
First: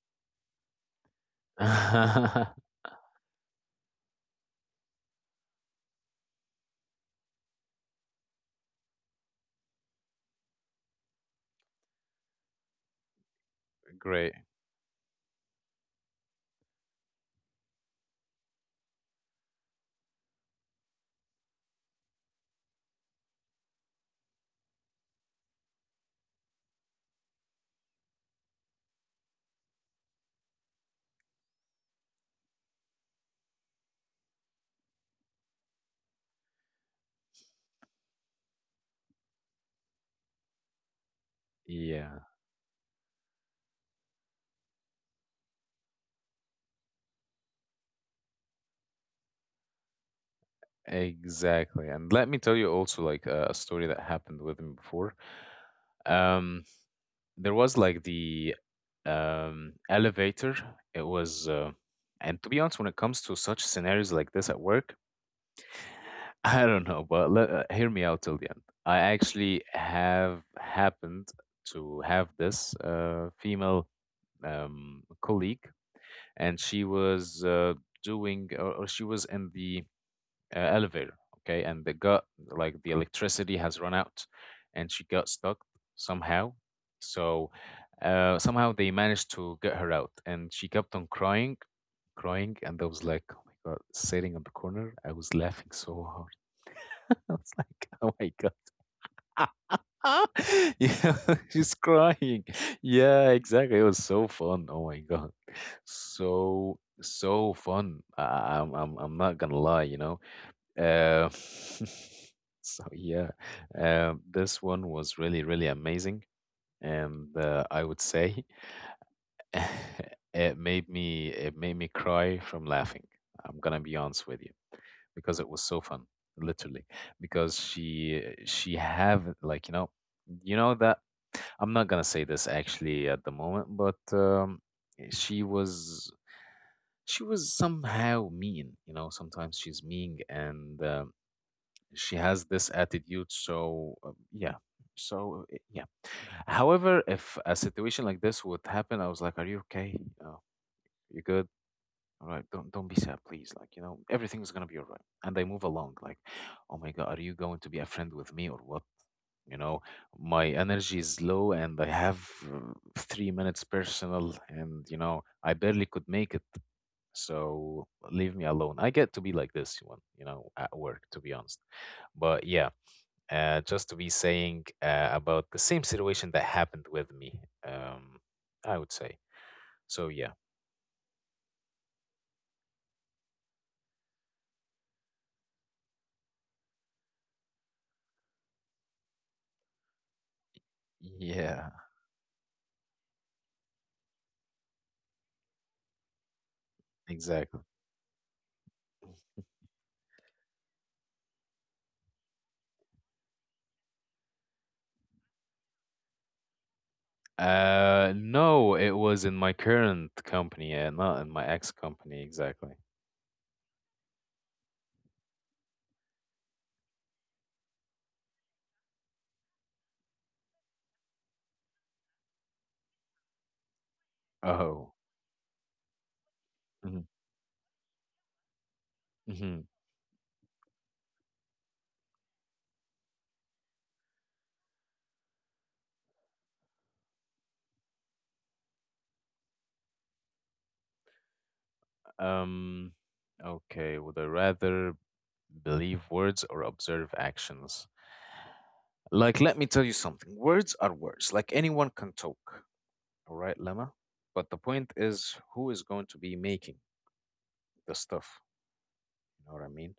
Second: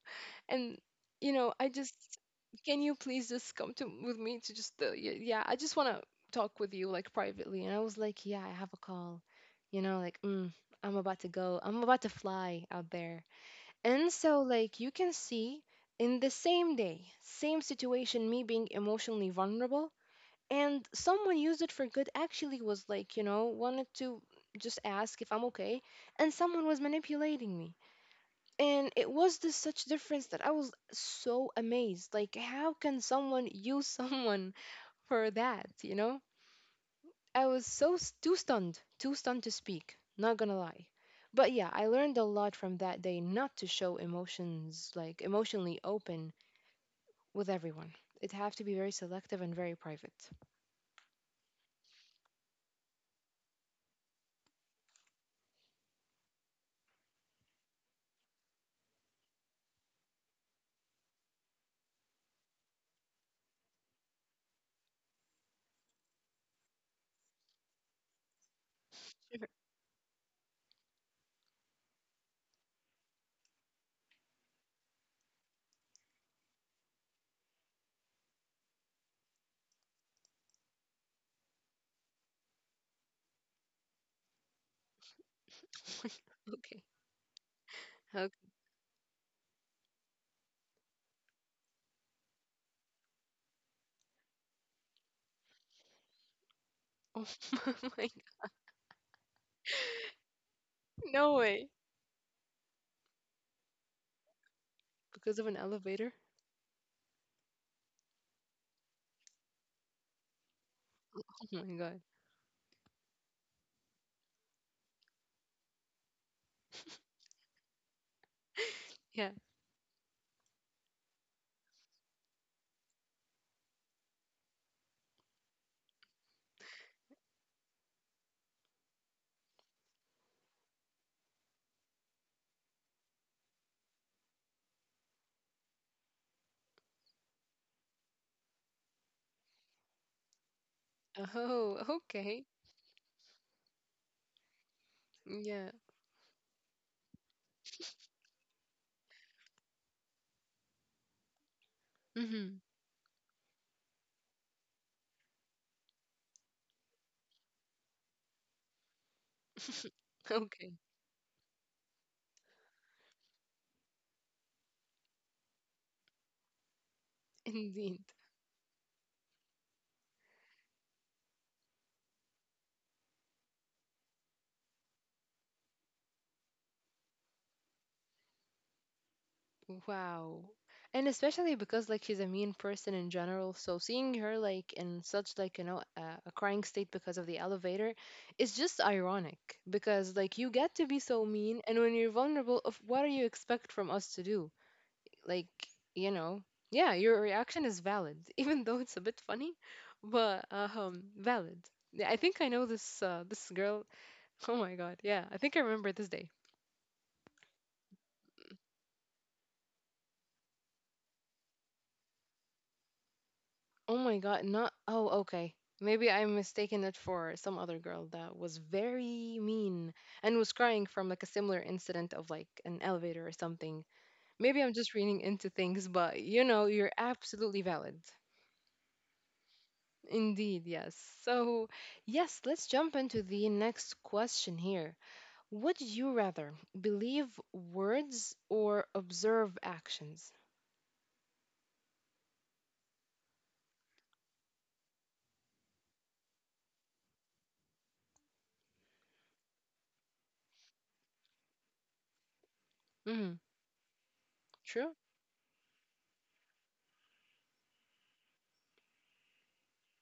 Speaker 1: and you know, I just, can you please just come to with me to just the yeah, I just want to talk with you like privately. And I was like, yeah, I have a call, you know, like, mm, I'm about to go, I'm about to fly out there. And
Speaker 2: Great.
Speaker 1: so like you can see, in the same day, same situation, me being emotionally vulnerable, and someone used it for good, actually, was like, you know, wanted to just ask if I'm okay, and someone was manipulating me. And it was this such difference that I was so amazed. Like, how can someone use someone for that? You know, I was so too stunned to speak. Not gonna lie, but yeah, I
Speaker 2: Yeah,
Speaker 1: learned a lot from that day not to show emotions like emotionally open with everyone. It have to be very selective and very private.
Speaker 2: exactly. And let me tell you also, like, a story that happened with me before. um there was like the elevator. It was and to be honest, when it comes to such scenarios like this at work, I don't know, but let, hear me out till the end. I
Speaker 1: Sure.
Speaker 2: actually have happened to have this female colleague, and she was doing, or she was in the elevator, okay, and the got like the electricity has run out, and she got stuck somehow.
Speaker 1: Okay,
Speaker 2: So
Speaker 1: okay.
Speaker 2: somehow they managed to get her out, and she kept on crying, crying, and I was like, oh my god, sitting on the corner, I was laughing so hard. I
Speaker 1: Oh
Speaker 2: was like,
Speaker 1: my
Speaker 2: "Oh my god."
Speaker 1: god.
Speaker 2: Yeah,
Speaker 1: No way.
Speaker 2: she's crying. Yeah, exactly. It was so fun. Oh my god.
Speaker 1: Because of an elevator.
Speaker 2: So so fun. I- am I'm not gonna lie, you know. Uh,
Speaker 1: Oh my god.
Speaker 2: so yeah. This one was really really amazing, and I would say
Speaker 1: Yeah.
Speaker 2: it made me cry from laughing. I'm gonna be honest with you because it was so fun, literally. Because she have like, you know, you know that I'm not gonna say this actually at the moment, but she was, she was somehow mean. You know, sometimes she's mean and
Speaker 1: Oh,
Speaker 2: she
Speaker 1: okay.
Speaker 2: has this attitude. So yeah. So
Speaker 1: Yeah.
Speaker 2: yeah. However, if a situation like this would happen, I was like, "Are you okay? Uh, you good? All right.
Speaker 1: Hmm.
Speaker 2: Don't be sad, please. Like, you know, everything's gonna be all right." And they move along, like, oh my God, are you going to be a friend with me or what? You know, my
Speaker 1: Okay,
Speaker 2: energy is low and I have uh, 3 minutes personal and, you know, I barely could make it. So
Speaker 1: indeed.
Speaker 2: leave me alone. I get to be like this one, you know, at work, to be honest. But yeah, just to be saying about the same situation that happened with me, um, I would say. So yeah.
Speaker 1: Wow. And especially because like she's a mean person in general, so seeing her like in such like you know a crying state because of the elevator is just ironic because like you get to be so mean
Speaker 2: Yeah.
Speaker 1: and when you're vulnerable, of what do you expect from us to do? Like, you know, yeah, your
Speaker 2: Exactly.
Speaker 1: reaction is valid even though it's a bit funny, but valid. Yeah, I think I know this girl. Oh my God. Yeah, I think I remember this day.
Speaker 2: No, it was in my current company, yeah, not in my ex company exactly.
Speaker 1: Oh my god, not oh okay. Maybe I mistaken it for some other girl that was very mean and was crying from like a similar incident of like an elevator or something. Maybe I'm
Speaker 2: Oh.
Speaker 1: just reading into things, but you know, you're
Speaker 2: Mhm,
Speaker 1: absolutely valid.
Speaker 2: mhm.
Speaker 1: Indeed, yes. So, yes, let's jump into the next question here. Would you rather believe words or observe actions?
Speaker 2: Um, okay, would I rather believe words or observe actions? Like, let me tell you something. Words are words. Like anyone can talk, all
Speaker 1: Mm.
Speaker 2: right, Lemma? But the point
Speaker 1: True?
Speaker 2: is who is going to be making the stuff, you know what I mean?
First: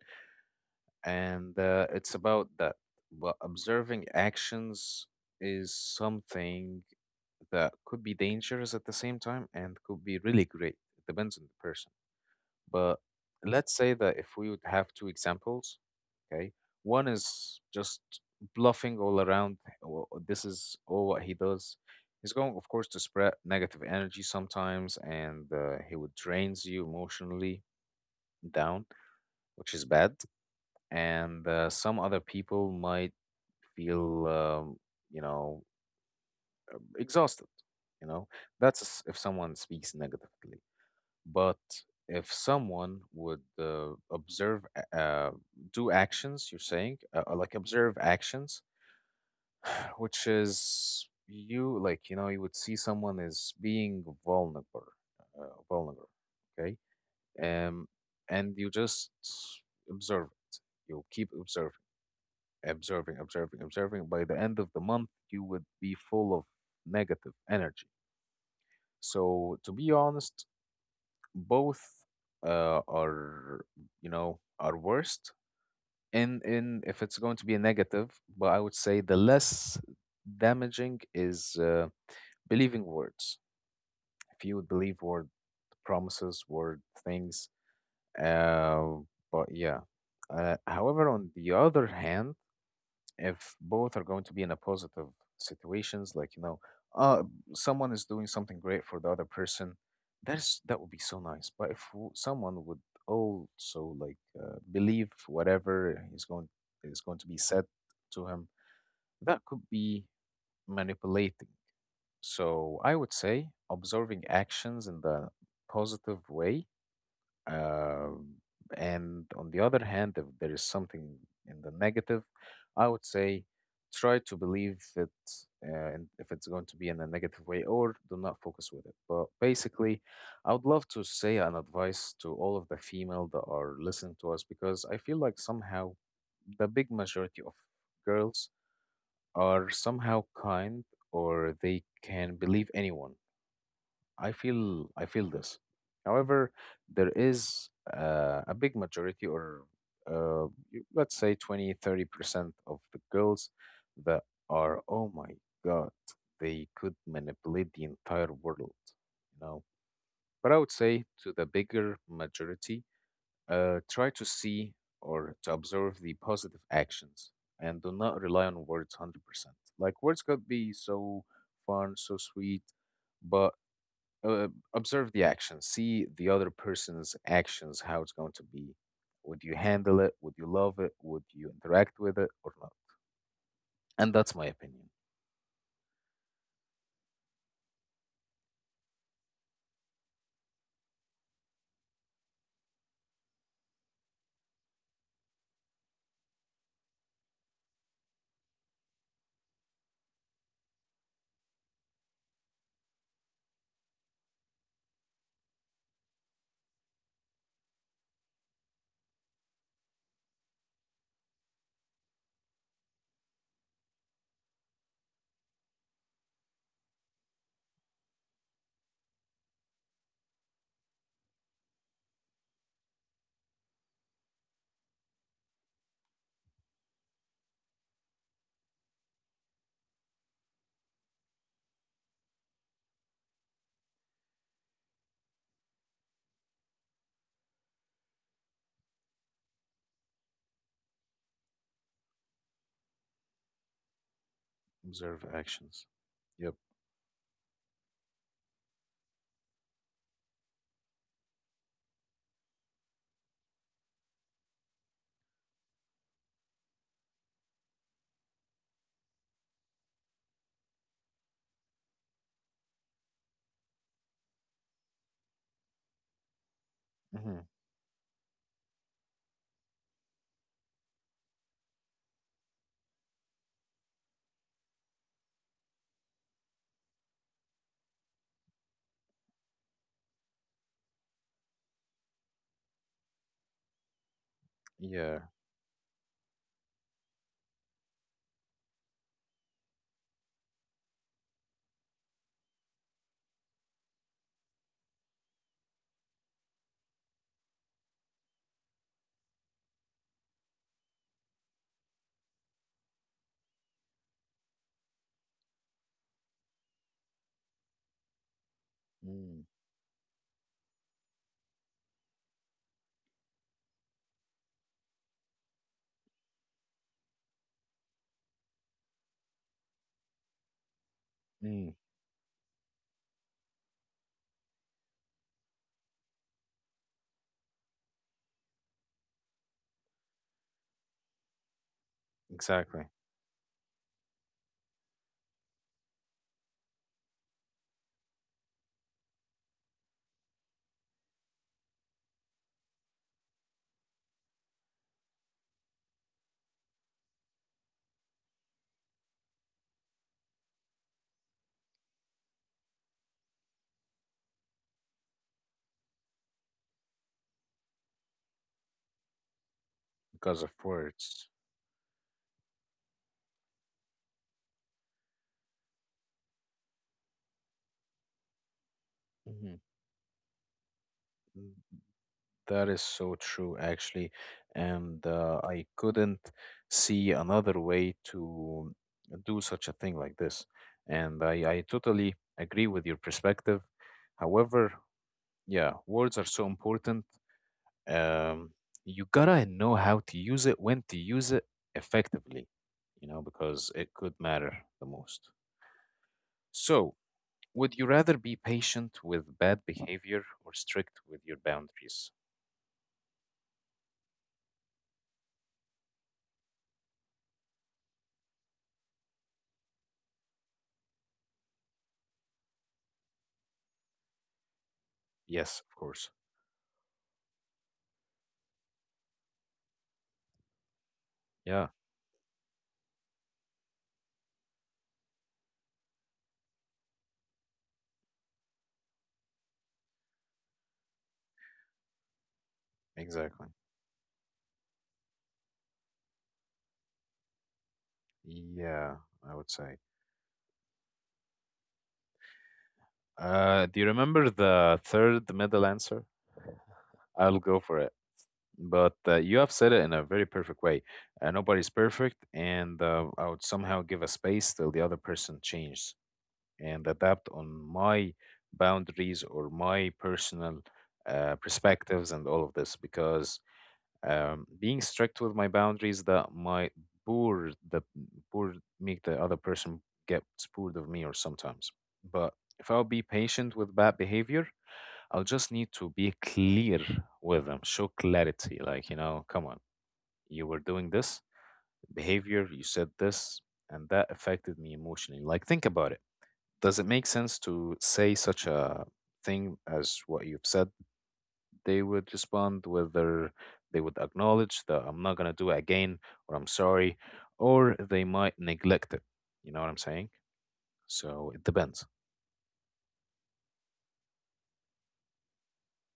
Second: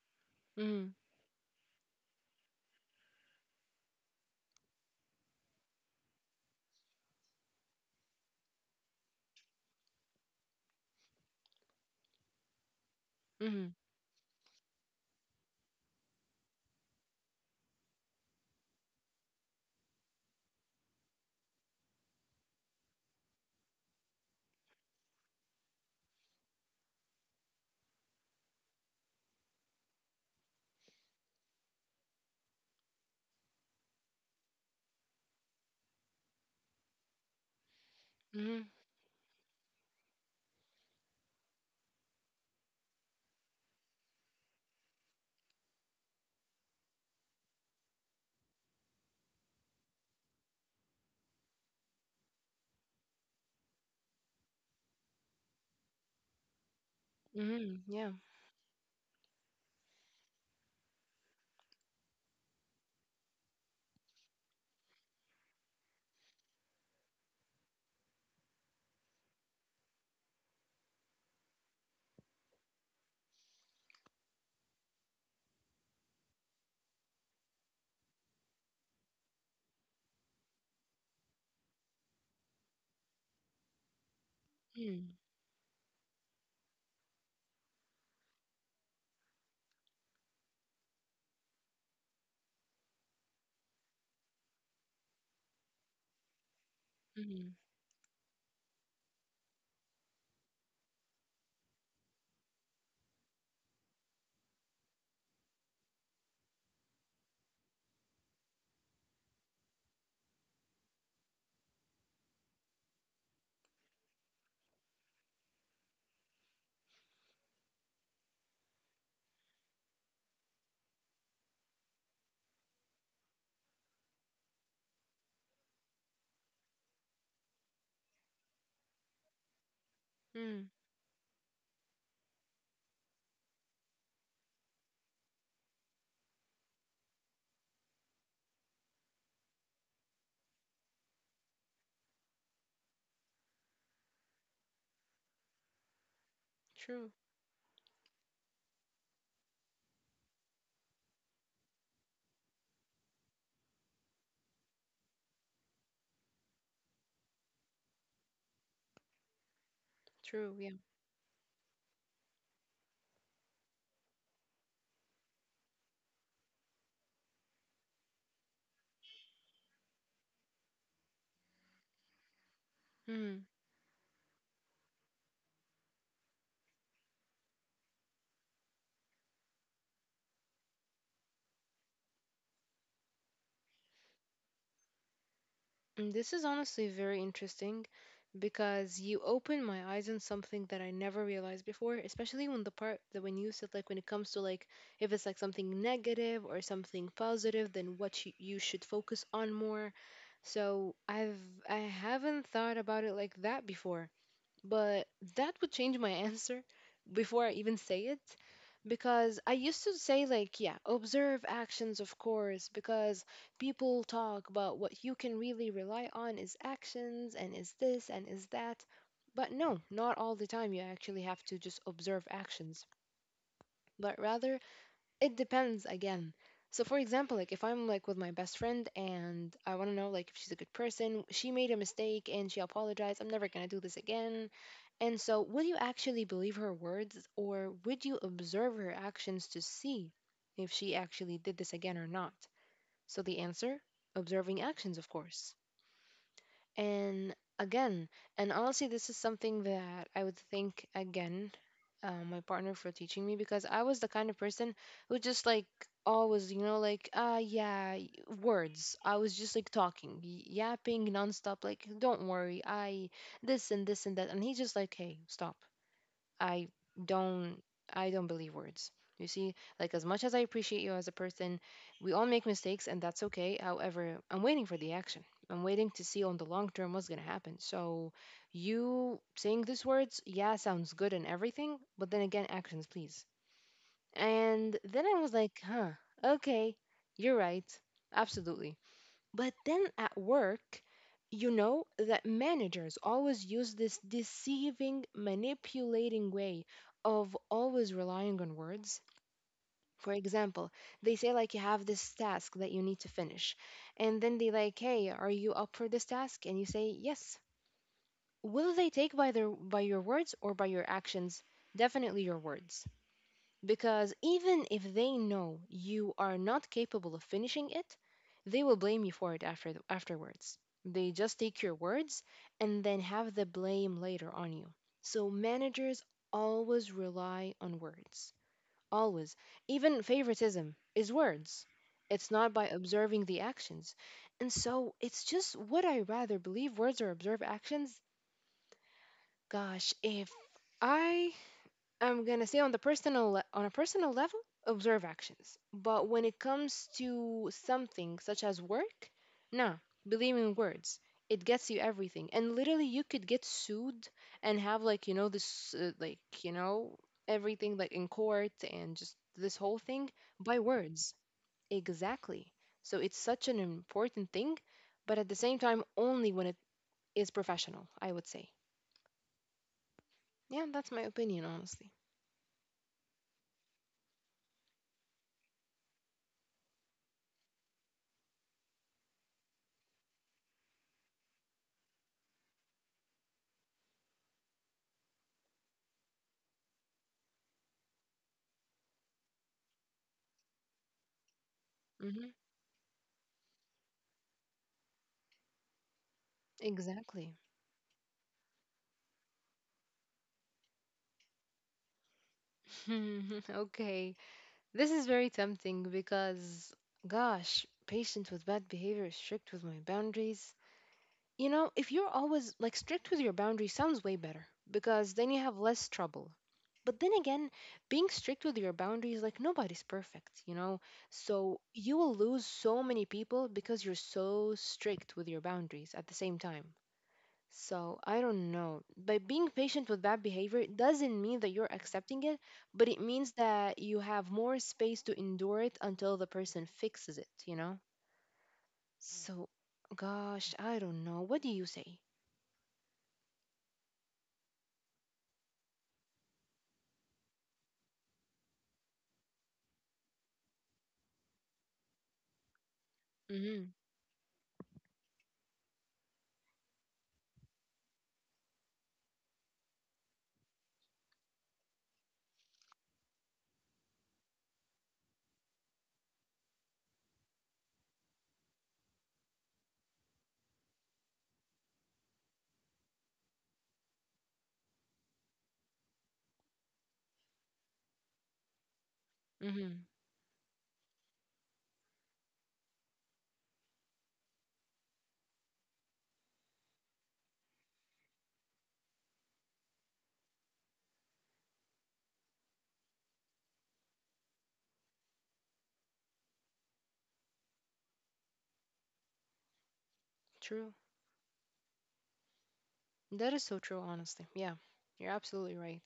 Speaker 1: Mm.
Speaker 2: And it's about that. But observing actions is something that could be dangerous at the same time and could be really great. It depends on the person. But let's
Speaker 1: Mm.
Speaker 2: say that if we would have two examples, okay, one is just bluffing all around. "Oh, oh, this is all what he does. He's going, of course, to spread negative energy sometimes, and he would drains you emotionally down, which is bad. And some other people might feel, you know, exhausted. You know,
Speaker 1: Mm.
Speaker 2: that's if someone speaks negatively. But if someone would observe, do actions, you're saying, like observe actions, which is you, like, you know, you would see someone is being vulnerable, uh, vulnerable, okay?
Speaker 1: Mm.
Speaker 2: Um,
Speaker 1: Yeah.
Speaker 2: and you just observe it. You keep observing, observing. By the end of the month, you would be full of negative energy. So, to be honest, both are are worst in if it's going to be a negative, but I would say the less damaging is believing words. If you would believe
Speaker 1: Mm.
Speaker 2: word, promises, word things, uh, but yeah. However, on the other hand, if both are going to be in a positive situations, like, you know, uh
Speaker 1: Mm.
Speaker 2: someone is doing something great for the other person, that would be so nice. But if someone would also, like, believe whatever is going to be said to him, that could be manipulating. So I would say observing actions in the positive way, um, and on the other hand, if there is something in the negative, I would say try to believe it, and if it's going to be in a negative way, or do not focus with it. But basically, I would
Speaker 1: Mm.
Speaker 2: love to say an advice to all of the female that are listening to us, because I feel like somehow the big majority of girls are somehow kind, or they can believe anyone. I feel this. However, there
Speaker 1: True,
Speaker 2: is a big majority, or uh, let's say 20, 30% of the girls that are, oh my God, they could manipulate the entire world, you know. But I
Speaker 1: true,
Speaker 2: would
Speaker 1: yeah.
Speaker 2: say to the bigger majority, try to see or to observe the positive actions and do not rely on words 100%. Like, words could be so fun, so sweet,
Speaker 1: Mm.
Speaker 2: but uh, observe the action. See the other person's actions, how it's going to be. Would you handle it? Would you love it? Would you interact with it or not? And that's my opinion.
Speaker 1: Mm, this is honestly very interesting because you open my eyes on something that I never realized before, especially when the part that when you said like when it comes to like if it's like something negative or something positive, then what you should focus on more. So I've I haven't thought about it like that before, but that would change my answer before I even say it because I used to say, like, yeah, observe actions, of course, because people talk, but what you can really rely on is actions and is this and is that. But no, not all the time. You actually have to just observe actions, but rather it depends again. So, for example, like if I'm like with my best friend and I want to know like if she's a good person, she made a mistake and she apologized. I'm never gonna do this again. And so, would you actually believe her words or would you observe her actions to see if she actually did this again or not? So, the answer observing actions, of
Speaker 2: Observe
Speaker 1: course.
Speaker 2: actions. Yep.
Speaker 1: And again, and honestly, this is something that I would thank again my partner for teaching me because I was the kind of person who just like always, you know, like, ah, yeah, words. I was just like talking, yapping nonstop, like, don't worry, I this and this and that. And he's just like, hey, stop I
Speaker 2: Hmm.
Speaker 1: don't I don't believe words. You see, like as much as I appreciate you as a person, we all make mistakes and that's okay. However, I'm waiting for the action. I'm waiting to see on the long term what's gonna happen. So you saying these words, yeah, sounds good and everything, but then again, actions please. And then
Speaker 2: Yeah.
Speaker 1: I was like, huh, okay, you're right. Absolutely. But then at work, you know that managers always use this deceiving, manipulating way of always relying on words. For example, they say like you have this task that you need to finish. And then they like, "Hey, are you up for this task?" And you say, "Yes." Will they take by
Speaker 2: Mm.
Speaker 1: their by your words or by your actions? Definitely your words. Because even if they know you are not capable of finishing it, they will blame you for it afterwards. They just take
Speaker 2: Mm.
Speaker 1: your words and then have the blame later on you. So managers always rely on words. Always. Even favoritism is words. It's not by
Speaker 2: Exactly.
Speaker 1: observing the actions. And so it's just would I rather believe words or observe actions? Gosh, if I I'm gonna say on a personal level, observe actions. But when it comes to something such as work, nah, believe in words. It gets you everything, and literally you could get sued and have like you know this like you know everything like in court and just this whole thing
Speaker 2: Because of
Speaker 1: by words.
Speaker 2: words.
Speaker 1: Exactly. So it's such an important thing, but at the same time, only when it is professional, I would say.
Speaker 2: Hmm.
Speaker 1: Yeah, that's my opinion, honestly.
Speaker 2: That is so true actually, and I couldn't see another way to do such a thing like this. I totally agree with your perspective. However, yeah, words are so important. Um, you gotta know how to use it, when to use it
Speaker 1: Hmm.
Speaker 2: effectively, you know, because it could matter the most. So,
Speaker 1: Exactly.
Speaker 2: would you rather be patient with bad behavior or strict with your boundaries?
Speaker 1: Hmm, okay. This is very tempting because, gosh, patient with bad behavior, strict with my boundaries. You know, if you're always like strict with your boundaries, sounds way better because then you
Speaker 2: Yes,
Speaker 1: have
Speaker 2: of
Speaker 1: less
Speaker 2: course.
Speaker 1: trouble. But then again, being strict with your boundaries, like nobody's perfect, you know? So
Speaker 2: Yeah,
Speaker 1: you will lose so many people because you're so strict with your boundaries at the same time. So I don't know. By being patient with bad behavior it doesn't mean that you're accepting it, but it means
Speaker 2: exactly.
Speaker 1: that you have more space to endure it until the person fixes it, you know?
Speaker 2: Yeah, I would
Speaker 1: So,
Speaker 2: say.
Speaker 1: gosh, I don't know. What do you say?
Speaker 2: Do you remember the third middle answer? I'll go for it. But you have said it in a very perfect way. Nobody's perfect, and I would
Speaker 1: Mm
Speaker 2: somehow give a space till the other person changes and adapt on my boundaries or my personal perspectives and all of this. Because being strict with my boundaries, that might bore the bore make the other person get bored of me, or sometimes. But if I'll be patient with bad behavior, I'll just need to be clear with them, show clarity. Like, you know, come
Speaker 1: hmm.
Speaker 2: on,
Speaker 1: Mm hmm.
Speaker 2: you were doing this behavior, you said this, and that affected me emotionally. Like, think about it. Does it make sense to say such a thing as what you've said? They would respond, whether they would acknowledge that I'm not going to do it again, or I'm sorry, or they might neglect it. You know what I'm saying?
Speaker 1: True.
Speaker 2: So it depends.
Speaker 1: That is so true, honestly. Yeah, you're absolutely right.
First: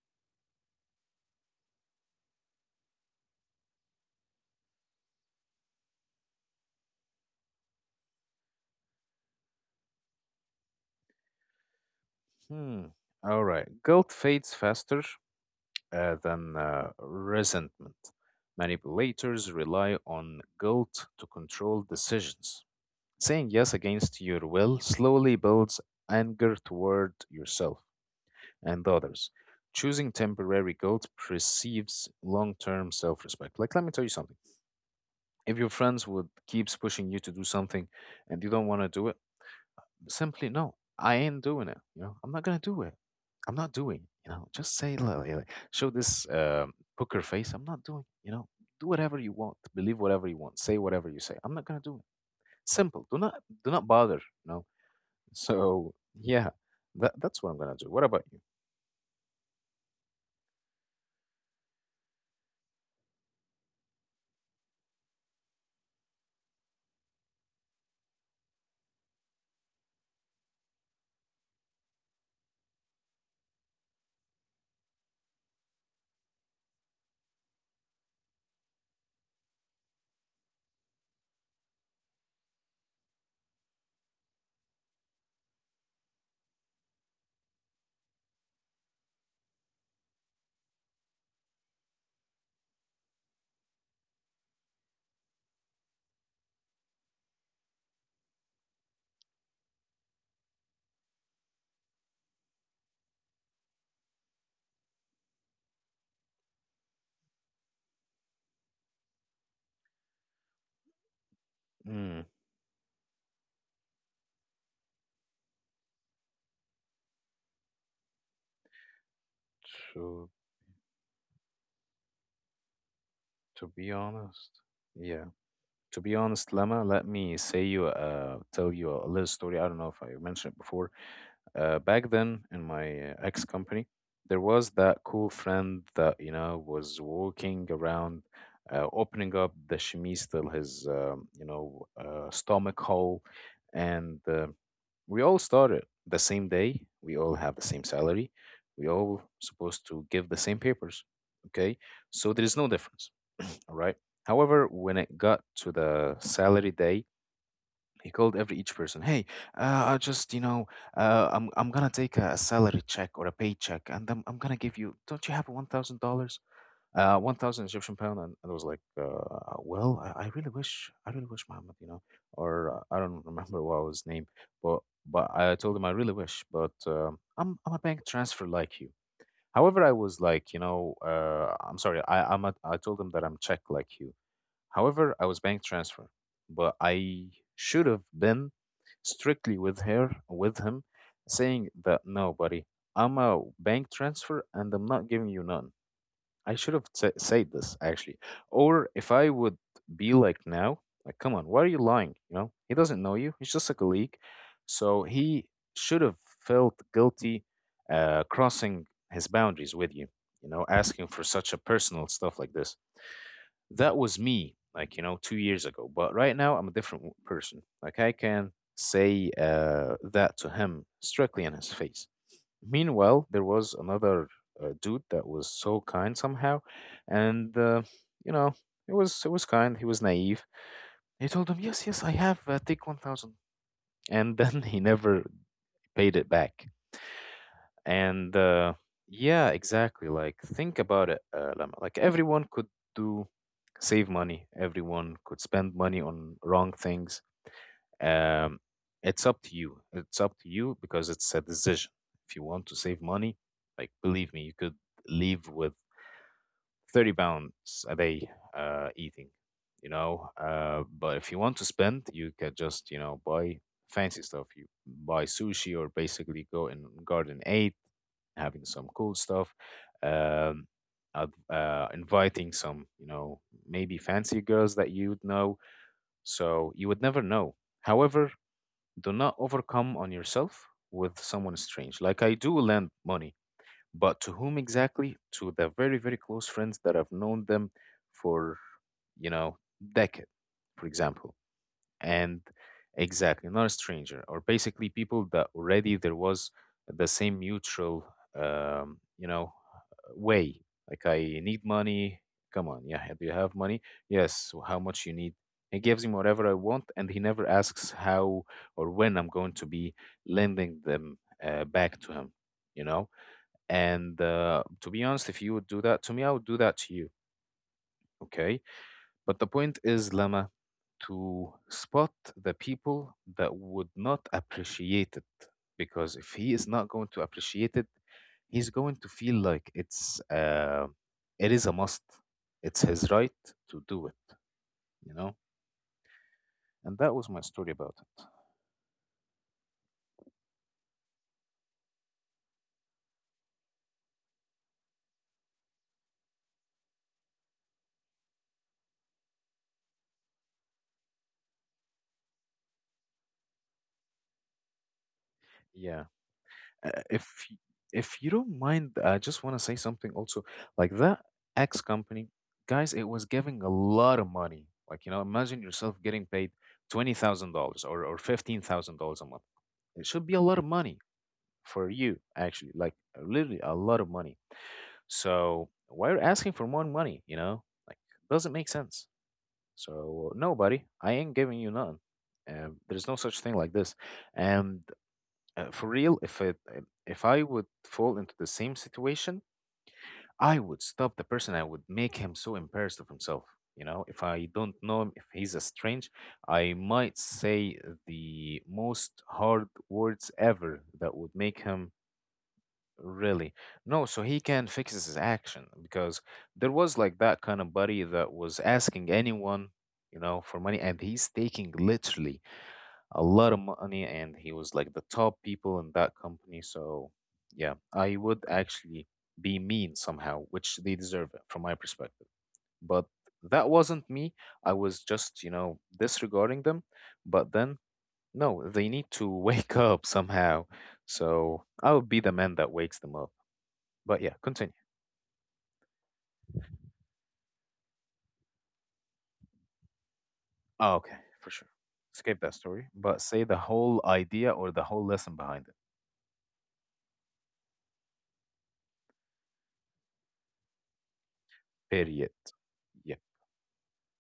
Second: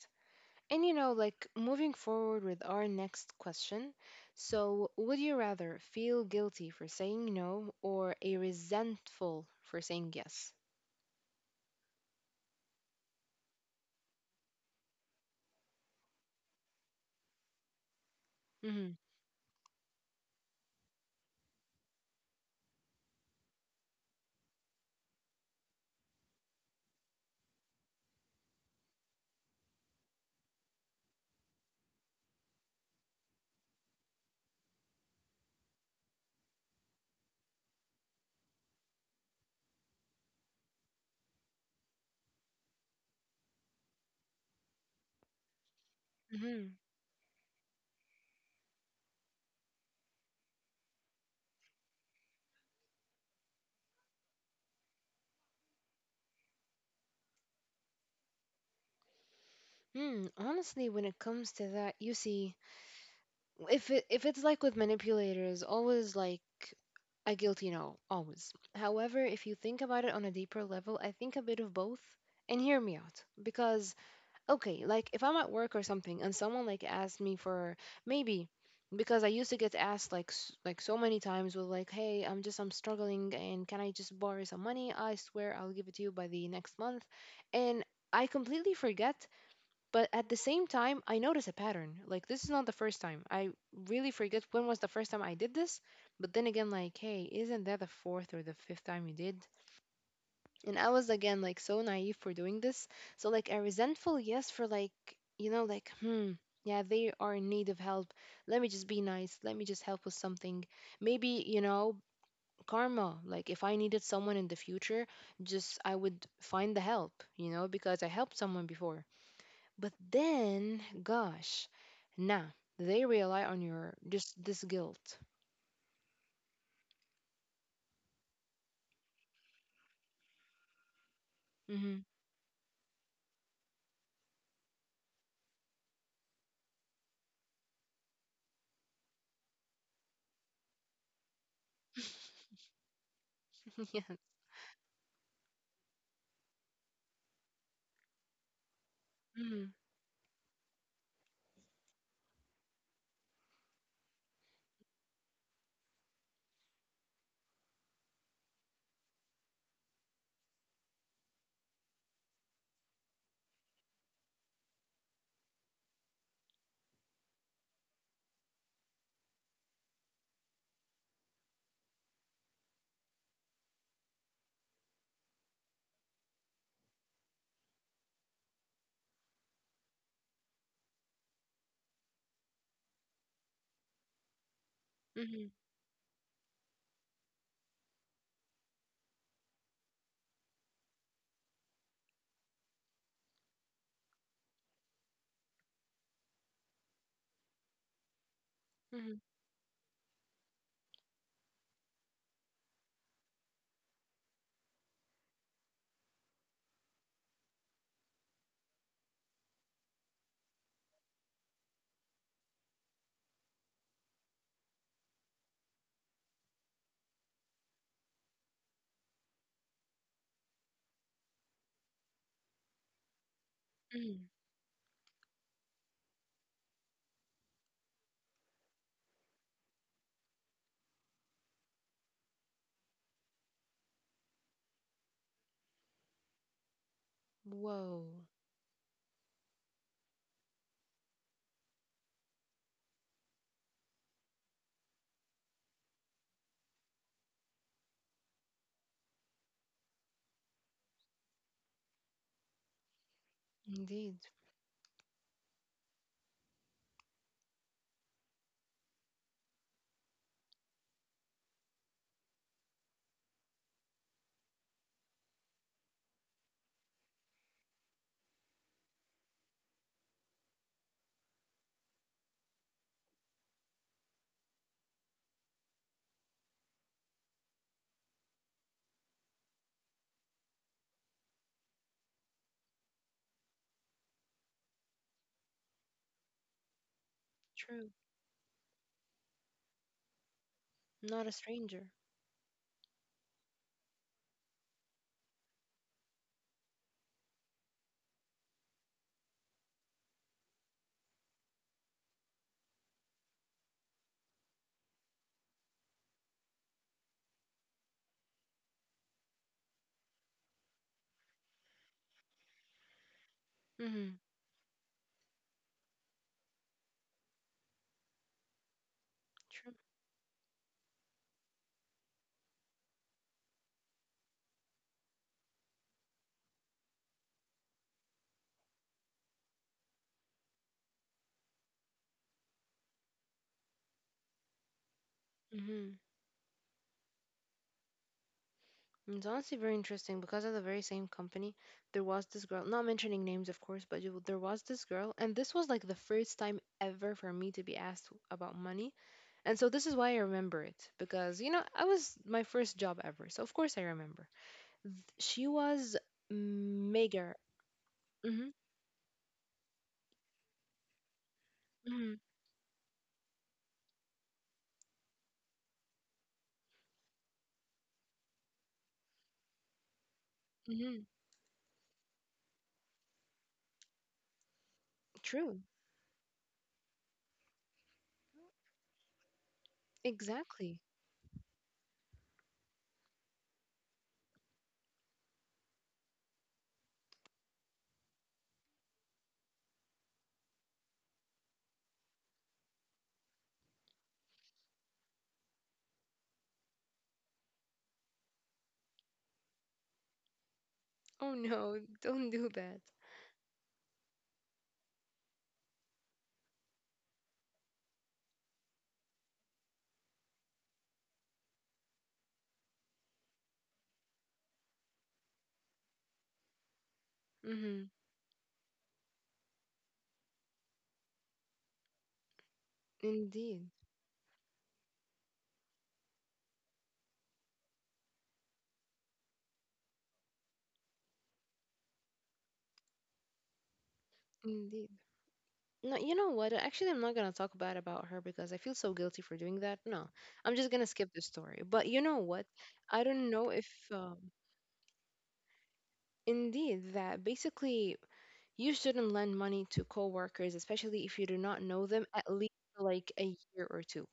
Speaker 1: And you know, like moving forward with our next question. So, would you rather feel guilty for saying no or a resentful for saying yes?
Speaker 2: Hmm. All right. Guilt fades faster, than resentment.
Speaker 1: Mm hmm.
Speaker 2: Manipulators rely on guilt to control decisions. Saying yes against your will slowly builds anger toward yourself and others. Choosing temporary guilt perceives long term self respect. Like, let me tell you something. If your friends would keeps pushing you to do something and you don't want to do it, simply, no, I ain't doing it. You know, I'm not gonna do it. I'm not doing. You know, just say, "Look," you know, show
Speaker 1: Mm
Speaker 2: this
Speaker 1: hmm.
Speaker 2: poker face. I'm not doing. You know, do whatever you want, believe whatever you want, say whatever you say. I'm not gonna do it. Simple. Do not bother. You know. So yeah, that's what I'm gonna do. What about you?
Speaker 1: Hmm, honestly, when it comes to that, you see, if it's like with manipulators, always like a guilty no, always. However, if you think about it on a deeper level, I think a bit of both. And hear me out, because okay, like if I'm at work or something, and someone like asked me for maybe because I used to get asked like like so many times with like, hey, I'm just I'm struggling, and can I just borrow some money? I swear I'll give it to you by the next month, and I completely forget but at the same time, I notice a pattern. Like this is not the first time. I really forget when was the first time I did this. But then again, like, hey, isn't that the fourth or the fifth time you did? And I was again like so naive for doing this. So like a resentful yes for like, you know, like, hmm, yeah, they are in need of help. Let me just be nice. Let me just help with something. Maybe, you know,
Speaker 2: Mm,
Speaker 1: karma. Like if I needed someone in the future, just I would find the help, you know, because I helped someone before but
Speaker 2: to
Speaker 1: then, gosh, now they rely on
Speaker 2: to be
Speaker 1: your just
Speaker 2: honest,
Speaker 1: this
Speaker 2: yeah.
Speaker 1: guilt.
Speaker 2: To be honest, Lama, let me say you tell you a little story. I don't know if I mentioned it before.
Speaker 1: Mm-hmm.
Speaker 2: Back then in my ex company, there was that cool friend that, you know, was walking around, opening up the chemise till his you know, stomach hole,
Speaker 1: yeah.
Speaker 2: and we all started the same day. We all have the same salary. We all
Speaker 1: Mm-hmm.
Speaker 2: supposed to give the same papers. Okay, so there is no difference. All right. However, when it got to the salary day, he called every each person. Hey, I just, you know, I'm gonna take a salary check or a paycheck, and I'm gonna give you. Don't you have $1,000? 1,000 Egyptian pound, and I was like, well, I really wish, I really wish, Muhammad, you know, or I don't remember what was his name, but I told him I really wish, but I'm a bank transfer like you. However, I was like, you know, I'm sorry, I told him that I'm Czech like you. However, I
Speaker 1: Mm-hmm.
Speaker 2: was bank transfer, but I should have been strictly with her, with him, saying that no, buddy, I'm a bank transfer and I'm not giving you none. I should have sa said this actually. Or
Speaker 1: Mm-hmm.
Speaker 2: if I would be like now, like, come on, why are you lying? You know, he doesn't know you. He's just a colleague, so he should have felt guilty, crossing his boundaries with you. You know, asking for such a personal stuff like this. That was me, like, you know, 2 years ago, but right now I'm a different person. Like, I can say that to him strictly in his face. Meanwhile, there was
Speaker 1: Mm-hmm.
Speaker 2: another dude that was so kind somehow, and you know, it was kind, he was naive. He told him, yes, yes, I have, take 1,000." And then he never paid it back.
Speaker 1: Whoa.
Speaker 2: And yeah, exactly. Like, think about it, Lama. Like, everyone could do save money. Everyone could spend money on wrong things. Um, it's up to you. It's up to you, because it's a decision. If you want to save money, like,
Speaker 1: Indeed.
Speaker 2: believe me, you could leave with 30 pounds a day, eating. You know, but if you want to spend, you can just, you know, buy fancy stuff. You buy sushi, or basically go in garden eight, having some cool stuff, um, inviting some, you know, maybe fancy girls that you'd know. So you would never know. However, do not overcome on yourself with someone strange. Like, I do lend money, but to whom exactly? To the very, very close friends that I've known
Speaker 1: True.
Speaker 2: them for, you know, decade, for
Speaker 1: Not a
Speaker 2: example,
Speaker 1: stranger.
Speaker 2: and exactly not a stranger, or basically people that already there was the same mutual, you know, way. Like, I need money, come on, yeah, do you have money, yes, so how much you need, he gives him whatever I want, and he never asks how or when I'm going to be lending them back to him, you know.
Speaker 1: Mm-hmm.
Speaker 2: And to be honest, if you would do that to me, I would do that to you, okay. But the
Speaker 1: True.
Speaker 2: point is, Lama, to spot the people that would not appreciate it. Because if he is not going to appreciate it, he's going to feel like it is a must. It's his right to do it, you know?
Speaker 1: Mm-hmm.
Speaker 2: And that was my story about it.
Speaker 1: It's honestly very interesting because at the very same company, there was this girl, not mentioning names, of course, but there was this girl, and this was like the first time ever for me to be asked about money. And so this is why I remember it because, you know, I was my first job ever. So of course I remember. She
Speaker 2: Yeah.
Speaker 1: was
Speaker 2: If
Speaker 1: meager.
Speaker 2: you
Speaker 1: Hmm.
Speaker 2: don't mind, I just want to say something also. Like that X
Speaker 1: Hmm.
Speaker 2: company, guys, it was giving a lot of money. Like, you know, imagine yourself getting paid $20,000 or $15,000 a month. It should be a lot of money
Speaker 1: Hmm.
Speaker 2: for you, actually, like, literally a lot of money.
Speaker 1: True.
Speaker 2: So why are you asking for more money, you know? Like, doesn't make sense. So no, buddy,
Speaker 1: Exactly.
Speaker 2: I ain't giving you none. There's no such thing like this. And for real, if if I would fall into the same situation, I would stop the person. I would make him so embarrassed of himself. You know, if I don't know him, if he's a strange, I might say the most hard words ever that would
Speaker 1: Oh
Speaker 2: make
Speaker 1: no,
Speaker 2: him
Speaker 1: don't do that.
Speaker 2: really no. So he can fix his action, because there was like that kind of buddy that was asking anyone, you know, for money, and he's taking literally a lot of money, and he was like the top people in that company. So yeah,
Speaker 1: Hmm.
Speaker 2: I would actually be mean somehow, which they deserve it from my perspective. But that
Speaker 1: Indeed.
Speaker 2: wasn't me. I was just, you know, disregarding them. But then, no, they need to wake up somehow. So I would be the man that wakes them up. But yeah, continue.
Speaker 1: Indeed. No, you know what? Actually, I'm not gonna talk bad about her because I feel so guilty for doing that. No, I'm just gonna
Speaker 2: Oh, okay,
Speaker 1: skip the
Speaker 2: for sure.
Speaker 1: story. But you know
Speaker 2: Skip
Speaker 1: what?
Speaker 2: that story,
Speaker 1: I
Speaker 2: but
Speaker 1: don't
Speaker 2: say the
Speaker 1: know if,
Speaker 2: whole
Speaker 1: um,
Speaker 2: idea or the whole lesson behind it.
Speaker 1: indeed, that basically you shouldn't lend money to coworkers, especially if you do not know them
Speaker 2: Period.
Speaker 1: at least for,
Speaker 2: Yeah,
Speaker 1: like a year or two.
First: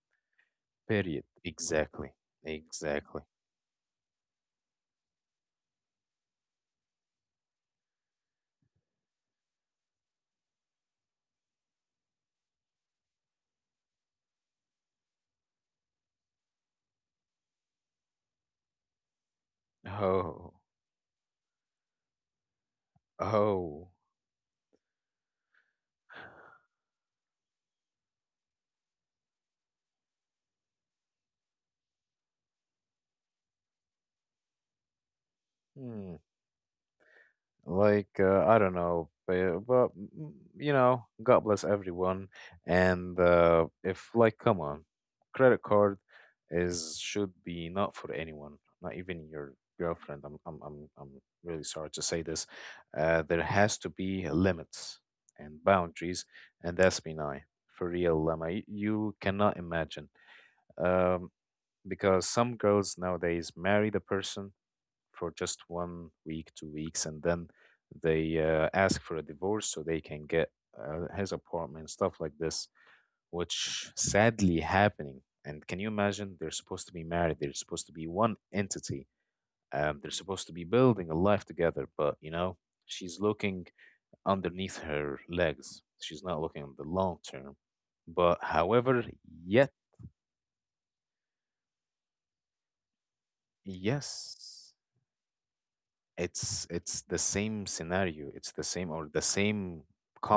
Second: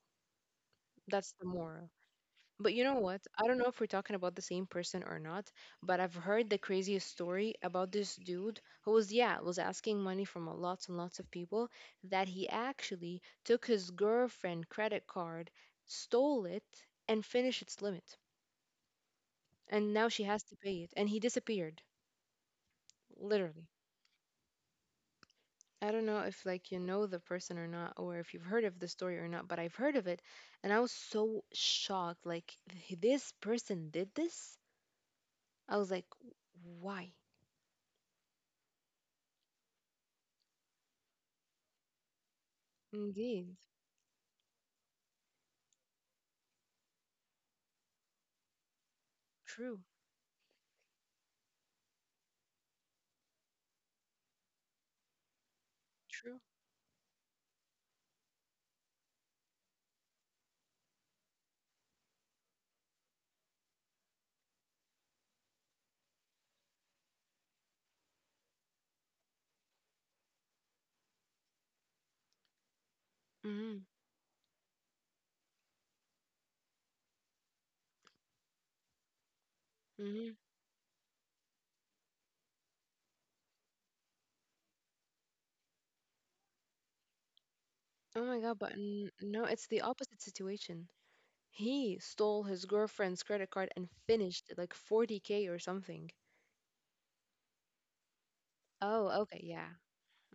Speaker 2: period.
Speaker 1: That's the moral.
Speaker 2: Exactly.
Speaker 1: But you know what?
Speaker 2: Exactly.
Speaker 1: I don't know if we're talking about the same person or not, but I've heard the craziest story about this dude who was, yeah, was asking money from a lots and lots of people that he actually took his girlfriend credit card, stole it, and finished its limit. And now she has
Speaker 2: Oh,
Speaker 1: to pay it. And he disappeared, literally.
Speaker 2: oh,
Speaker 1: I don't know if like you know the person or not, or if you've heard of the story or not, but I've heard of it, and I was so shocked. Like, "This person did this? I was like,
Speaker 2: hmm.
Speaker 1: why?
Speaker 2: I don't know, but God bless everyone. And
Speaker 1: Indeed.
Speaker 2: if like, come on, credit card is should be not for anyone, not even your
Speaker 1: True.
Speaker 2: girlfriend. I'm really sorry to say this. There has to be limits and boundaries,
Speaker 1: True.
Speaker 2: and that's been I for real, Lama. Y- You cannot imagine. Um, because some girls nowadays marry the person for just one week, 2 weeks, and then they ask for a divorce so they can get his apartment and stuff like this,
Speaker 1: Hmm.
Speaker 2: which sadly happening. And can you imagine? They're supposed to be married. They're supposed to be one entity. They're
Speaker 1: Hmm.
Speaker 2: supposed to be building a life together. She's looking underneath her legs. She's not looking at the long term.
Speaker 1: Oh
Speaker 2: But
Speaker 1: my God, but
Speaker 2: however,
Speaker 1: no, it's
Speaker 2: yet
Speaker 1: the opposite situation. He stole his girlfriend's credit card and finished
Speaker 2: yes.
Speaker 1: like 40K or something.
Speaker 2: It's the same scenario, it's the same or
Speaker 1: Oh,
Speaker 2: the
Speaker 1: okay, yeah.
Speaker 2: same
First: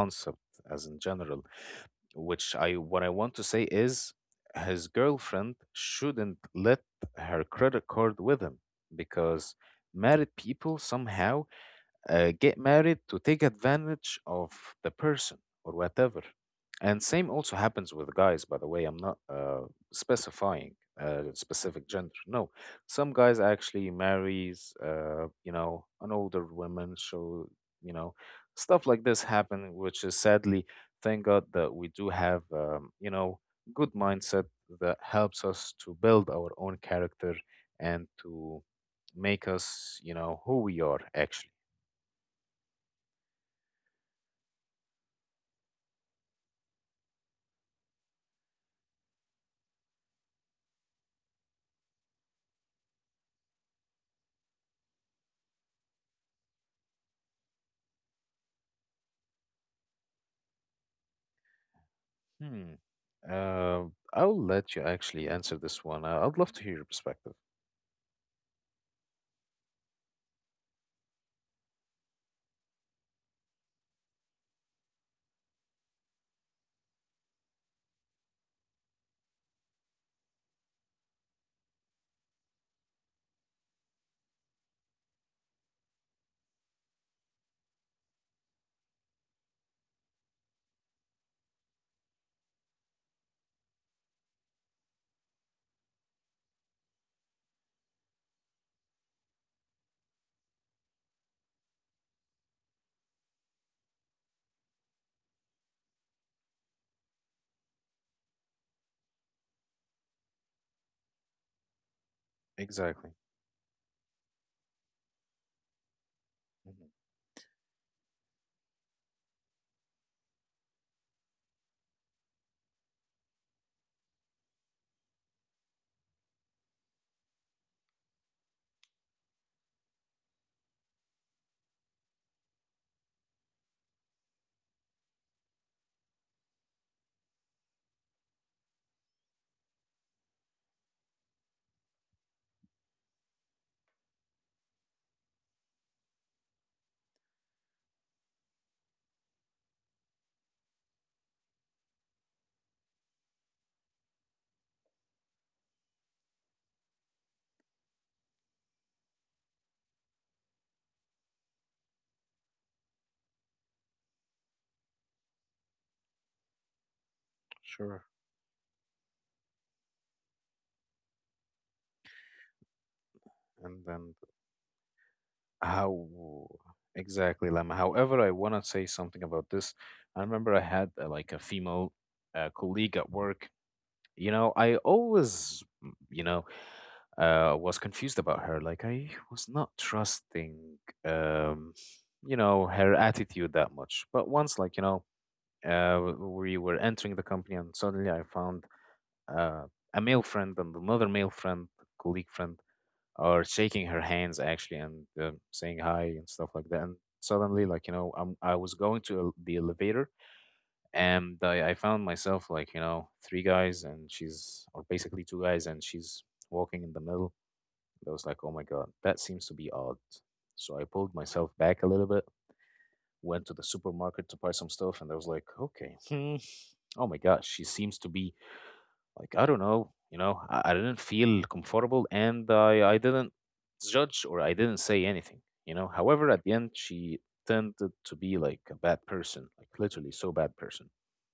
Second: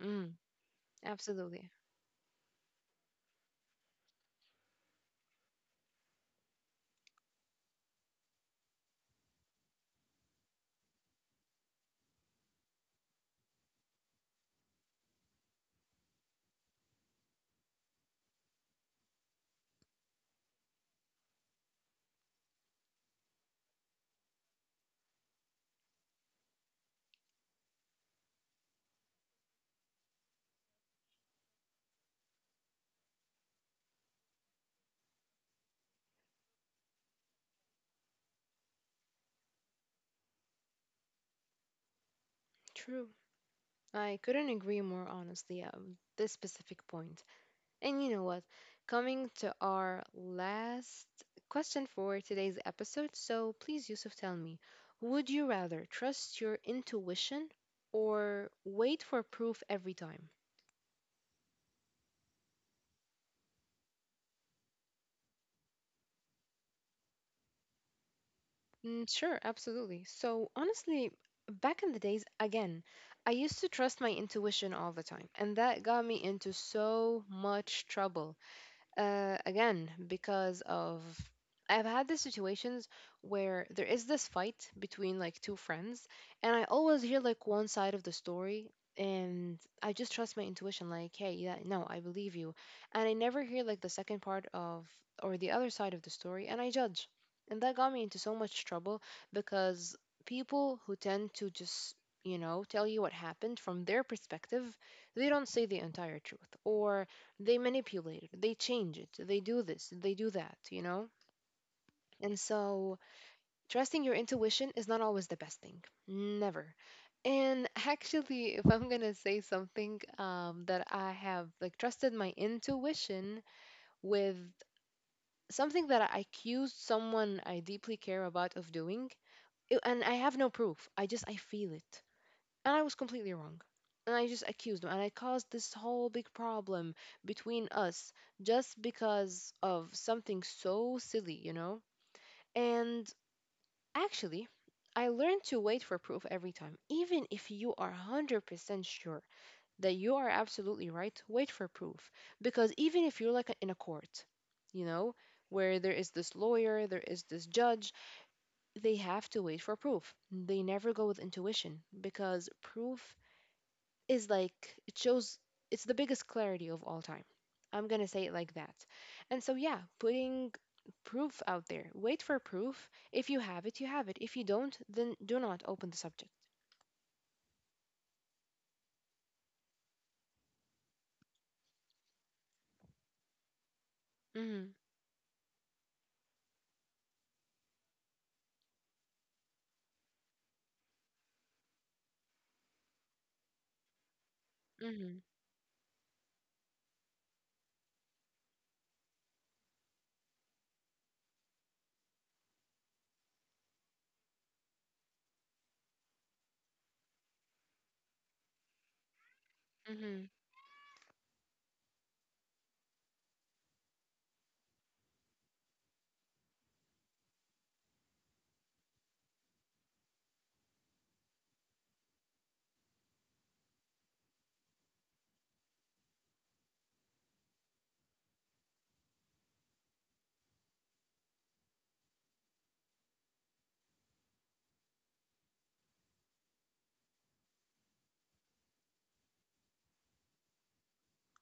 Speaker 1: Mm,
Speaker 2: as in general,
Speaker 1: absolutely.
Speaker 2: which I what I want to say is his girlfriend shouldn't let her credit card with him because married people somehow get married to take advantage of the person or whatever. And same also happens with guys, by the way. I'm not specifying a specific gender. No, some guys actually marries, an older woman. So you know, stuff like this happen, which is sadly, thank God that we do have, good mindset that helps us to build our own character and to make us, who we are actually.
Speaker 1: True. I couldn't agree more honestly at this specific point. And you know what? Coming to our last question for today's episode. So please, Yusuf, tell me would you rather trust your intuition or wait for proof every time?
Speaker 2: Hmm. Uh, I'll let you actually answer this one. I'd love to hear your perspective.
Speaker 1: Mm, sure, absolutely. So honestly, back in the days, again, I used to trust my intuition all the time, and that got me into so much trouble. Again because of I've had these situations where there is this fight between like two friends, and I always hear like one side of the story, and I just trust my intuition, like, hey, yeah, no, I believe you, and I never hear like the second part of or the other side of the story, and I judge, and that got me into so much trouble because people who tend to just you know tell you what happened from their perspective they don't say the entire truth or they manipulate it, they change it, they do this, they do that, you know? And so,
Speaker 2: Exactly.
Speaker 1: trusting your intuition is not always the best thing. Never.
Speaker 2: Mhm.
Speaker 1: And actually, if I'm gonna say something that I have like trusted my intuition with something that I accused someone I deeply care about of doing, it- and I have no proof. I just I feel it. And I was completely wrong. And I just accused him, and I caused this whole big problem between us just because of something so silly, you know? And actually, I learned to wait for proof every time. Even if you are 100% sure that you are absolutely right, wait for proof. Because even if you're like in a court, you know, where there is this lawyer, there is this judge, they have to wait for proof. They never go with intuition because proof is like it shows it's the biggest clarity of all time. I'm gonna say
Speaker 2: Sure.
Speaker 1: it like that. And so yeah, putting proof out there. Wait for proof. If you have it, you have
Speaker 2: And
Speaker 1: it. If
Speaker 2: then
Speaker 1: you don't, then do not open the subject.
Speaker 2: how exactly, Lam. However, I want to say something about this. I remember I had like a female colleague at work.
Speaker 1: Mhm.
Speaker 2: I always was confused about her. Like I was not trusting, um, her attitude that much. But once,
Speaker 1: Mhm.
Speaker 2: we were entering the company and suddenly I found uh, a male friend and another male friend, colleague friend, are shaking her hands actually and saying hi and stuff like that. And suddenly, I was going to the elevator
Speaker 1: Mhm.
Speaker 2: and I found myself like three guys and she's, or basically two guys and she's walking in the middle. I was like, oh my god, that seems to be odd. So I pulled myself back a little bit, went to the supermarket to buy some stuff, and I was like, okay, hmm, oh my gosh, she seems to be like, I don't know, I didn't feel comfortable and I didn't judge or I didn't say anything, you know. However, at the end, she tended to be like a bad person, like literally so bad person,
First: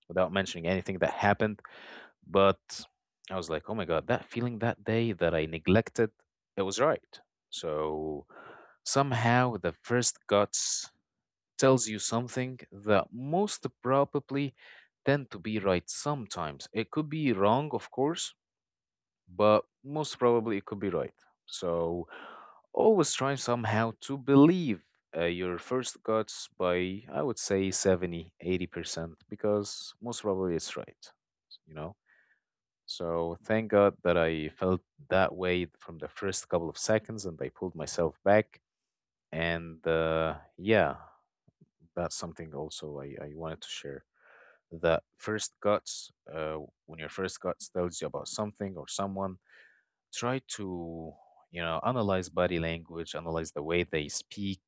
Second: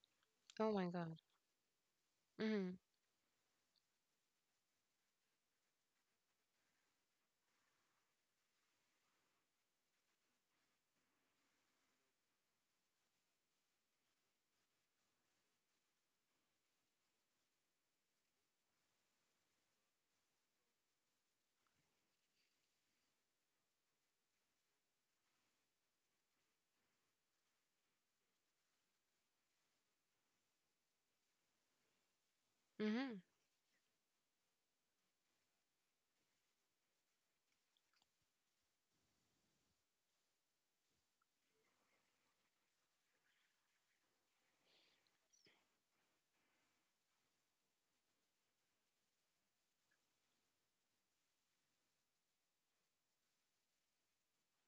Speaker 2: without mentioning
Speaker 1: Oh my
Speaker 2: anything that
Speaker 1: god.
Speaker 2: happened. But
Speaker 1: Mhm.
Speaker 2: I was like, oh my God, that feeling that day that I neglected, it was right. So somehow the first guts tells you something that most probably tend to be right sometimes. It could be wrong, of course, but most probably it could be right. So always try somehow to believe your first guts by, I would say, 70, 80% because most probably it's right, you know?
Speaker 1: Mhm.
Speaker 2: So thank God that I felt that way from the first couple of seconds and I pulled myself back. And yeah, that's something also I wanted to share. That first guts, when your first guts tells you about something or someone, try to you know analyze body language, analyze the way they speak,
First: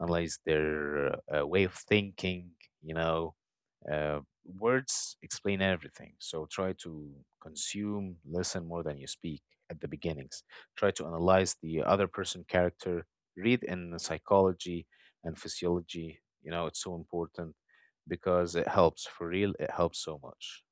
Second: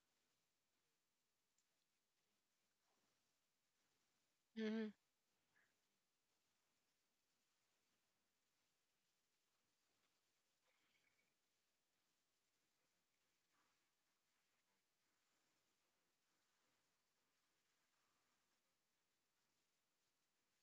Speaker 2: analyze their way of thinking, you know, uh,
Speaker 1: Mhm.
Speaker 2: words explain everything, so try to consume, listen more than you speak at the beginnings, try to analyze the other person character, read in psychology and physiology, you know it's so important because it helps, for real, it helps so much.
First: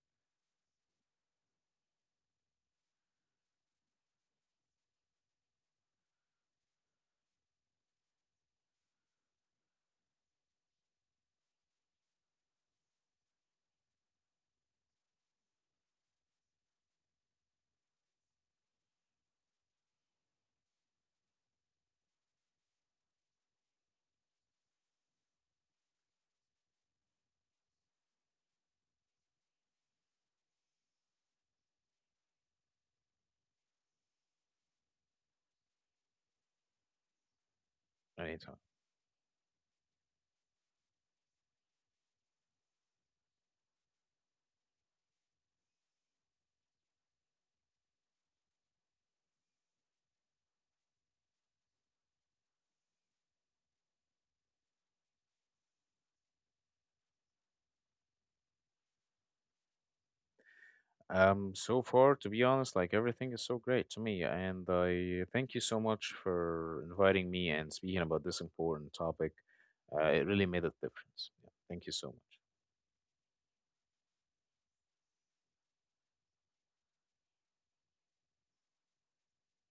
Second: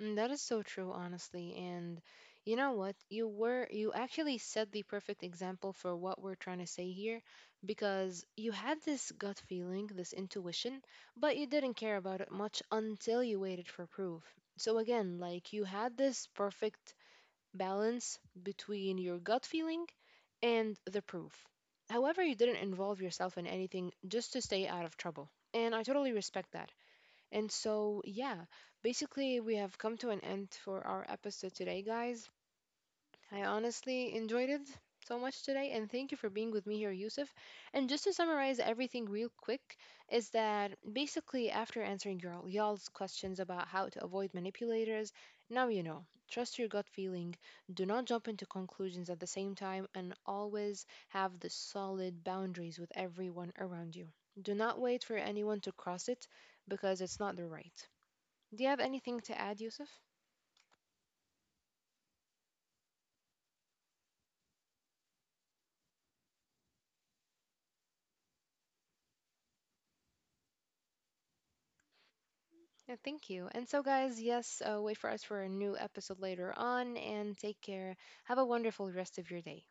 Speaker 1: Mm, that is so true, honestly. And you know what? You were you actually set the perfect example for what we're trying to say here because you had this gut feeling, this intuition, but you didn't care about it much until you waited for proof. So again, like you had this perfect balance between your gut feeling and the proof. However, you didn't involve yourself in anything just to stay out of trouble. And I totally respect that. And so, yeah, basically, we have come to an end for our episode today, guys. I honestly enjoyed it so much today, and thank you for being with me here, Yusuf. And just to
Speaker 2: Right.
Speaker 1: summarize everything real quick, is that basically, after answering y'all's questions about how to avoid manipulators, now you know. Trust your gut feeling, do not jump into conclusions at the same time, and always have the solid boundaries with everyone around you. Do not wait for anyone to cross it because it's not the right. Do you have anything to add, Yusuf?
Speaker 2: So far, to be honest, like everything is so great to me, and I thank you so much for inviting me and speaking about this important topic. It really made a difference. Yeah, thank you so much.
Speaker 1: Yeah, thank you. And so, guys, yes, wait for us for a new episode later on and take care. Have a wonderful rest of your day.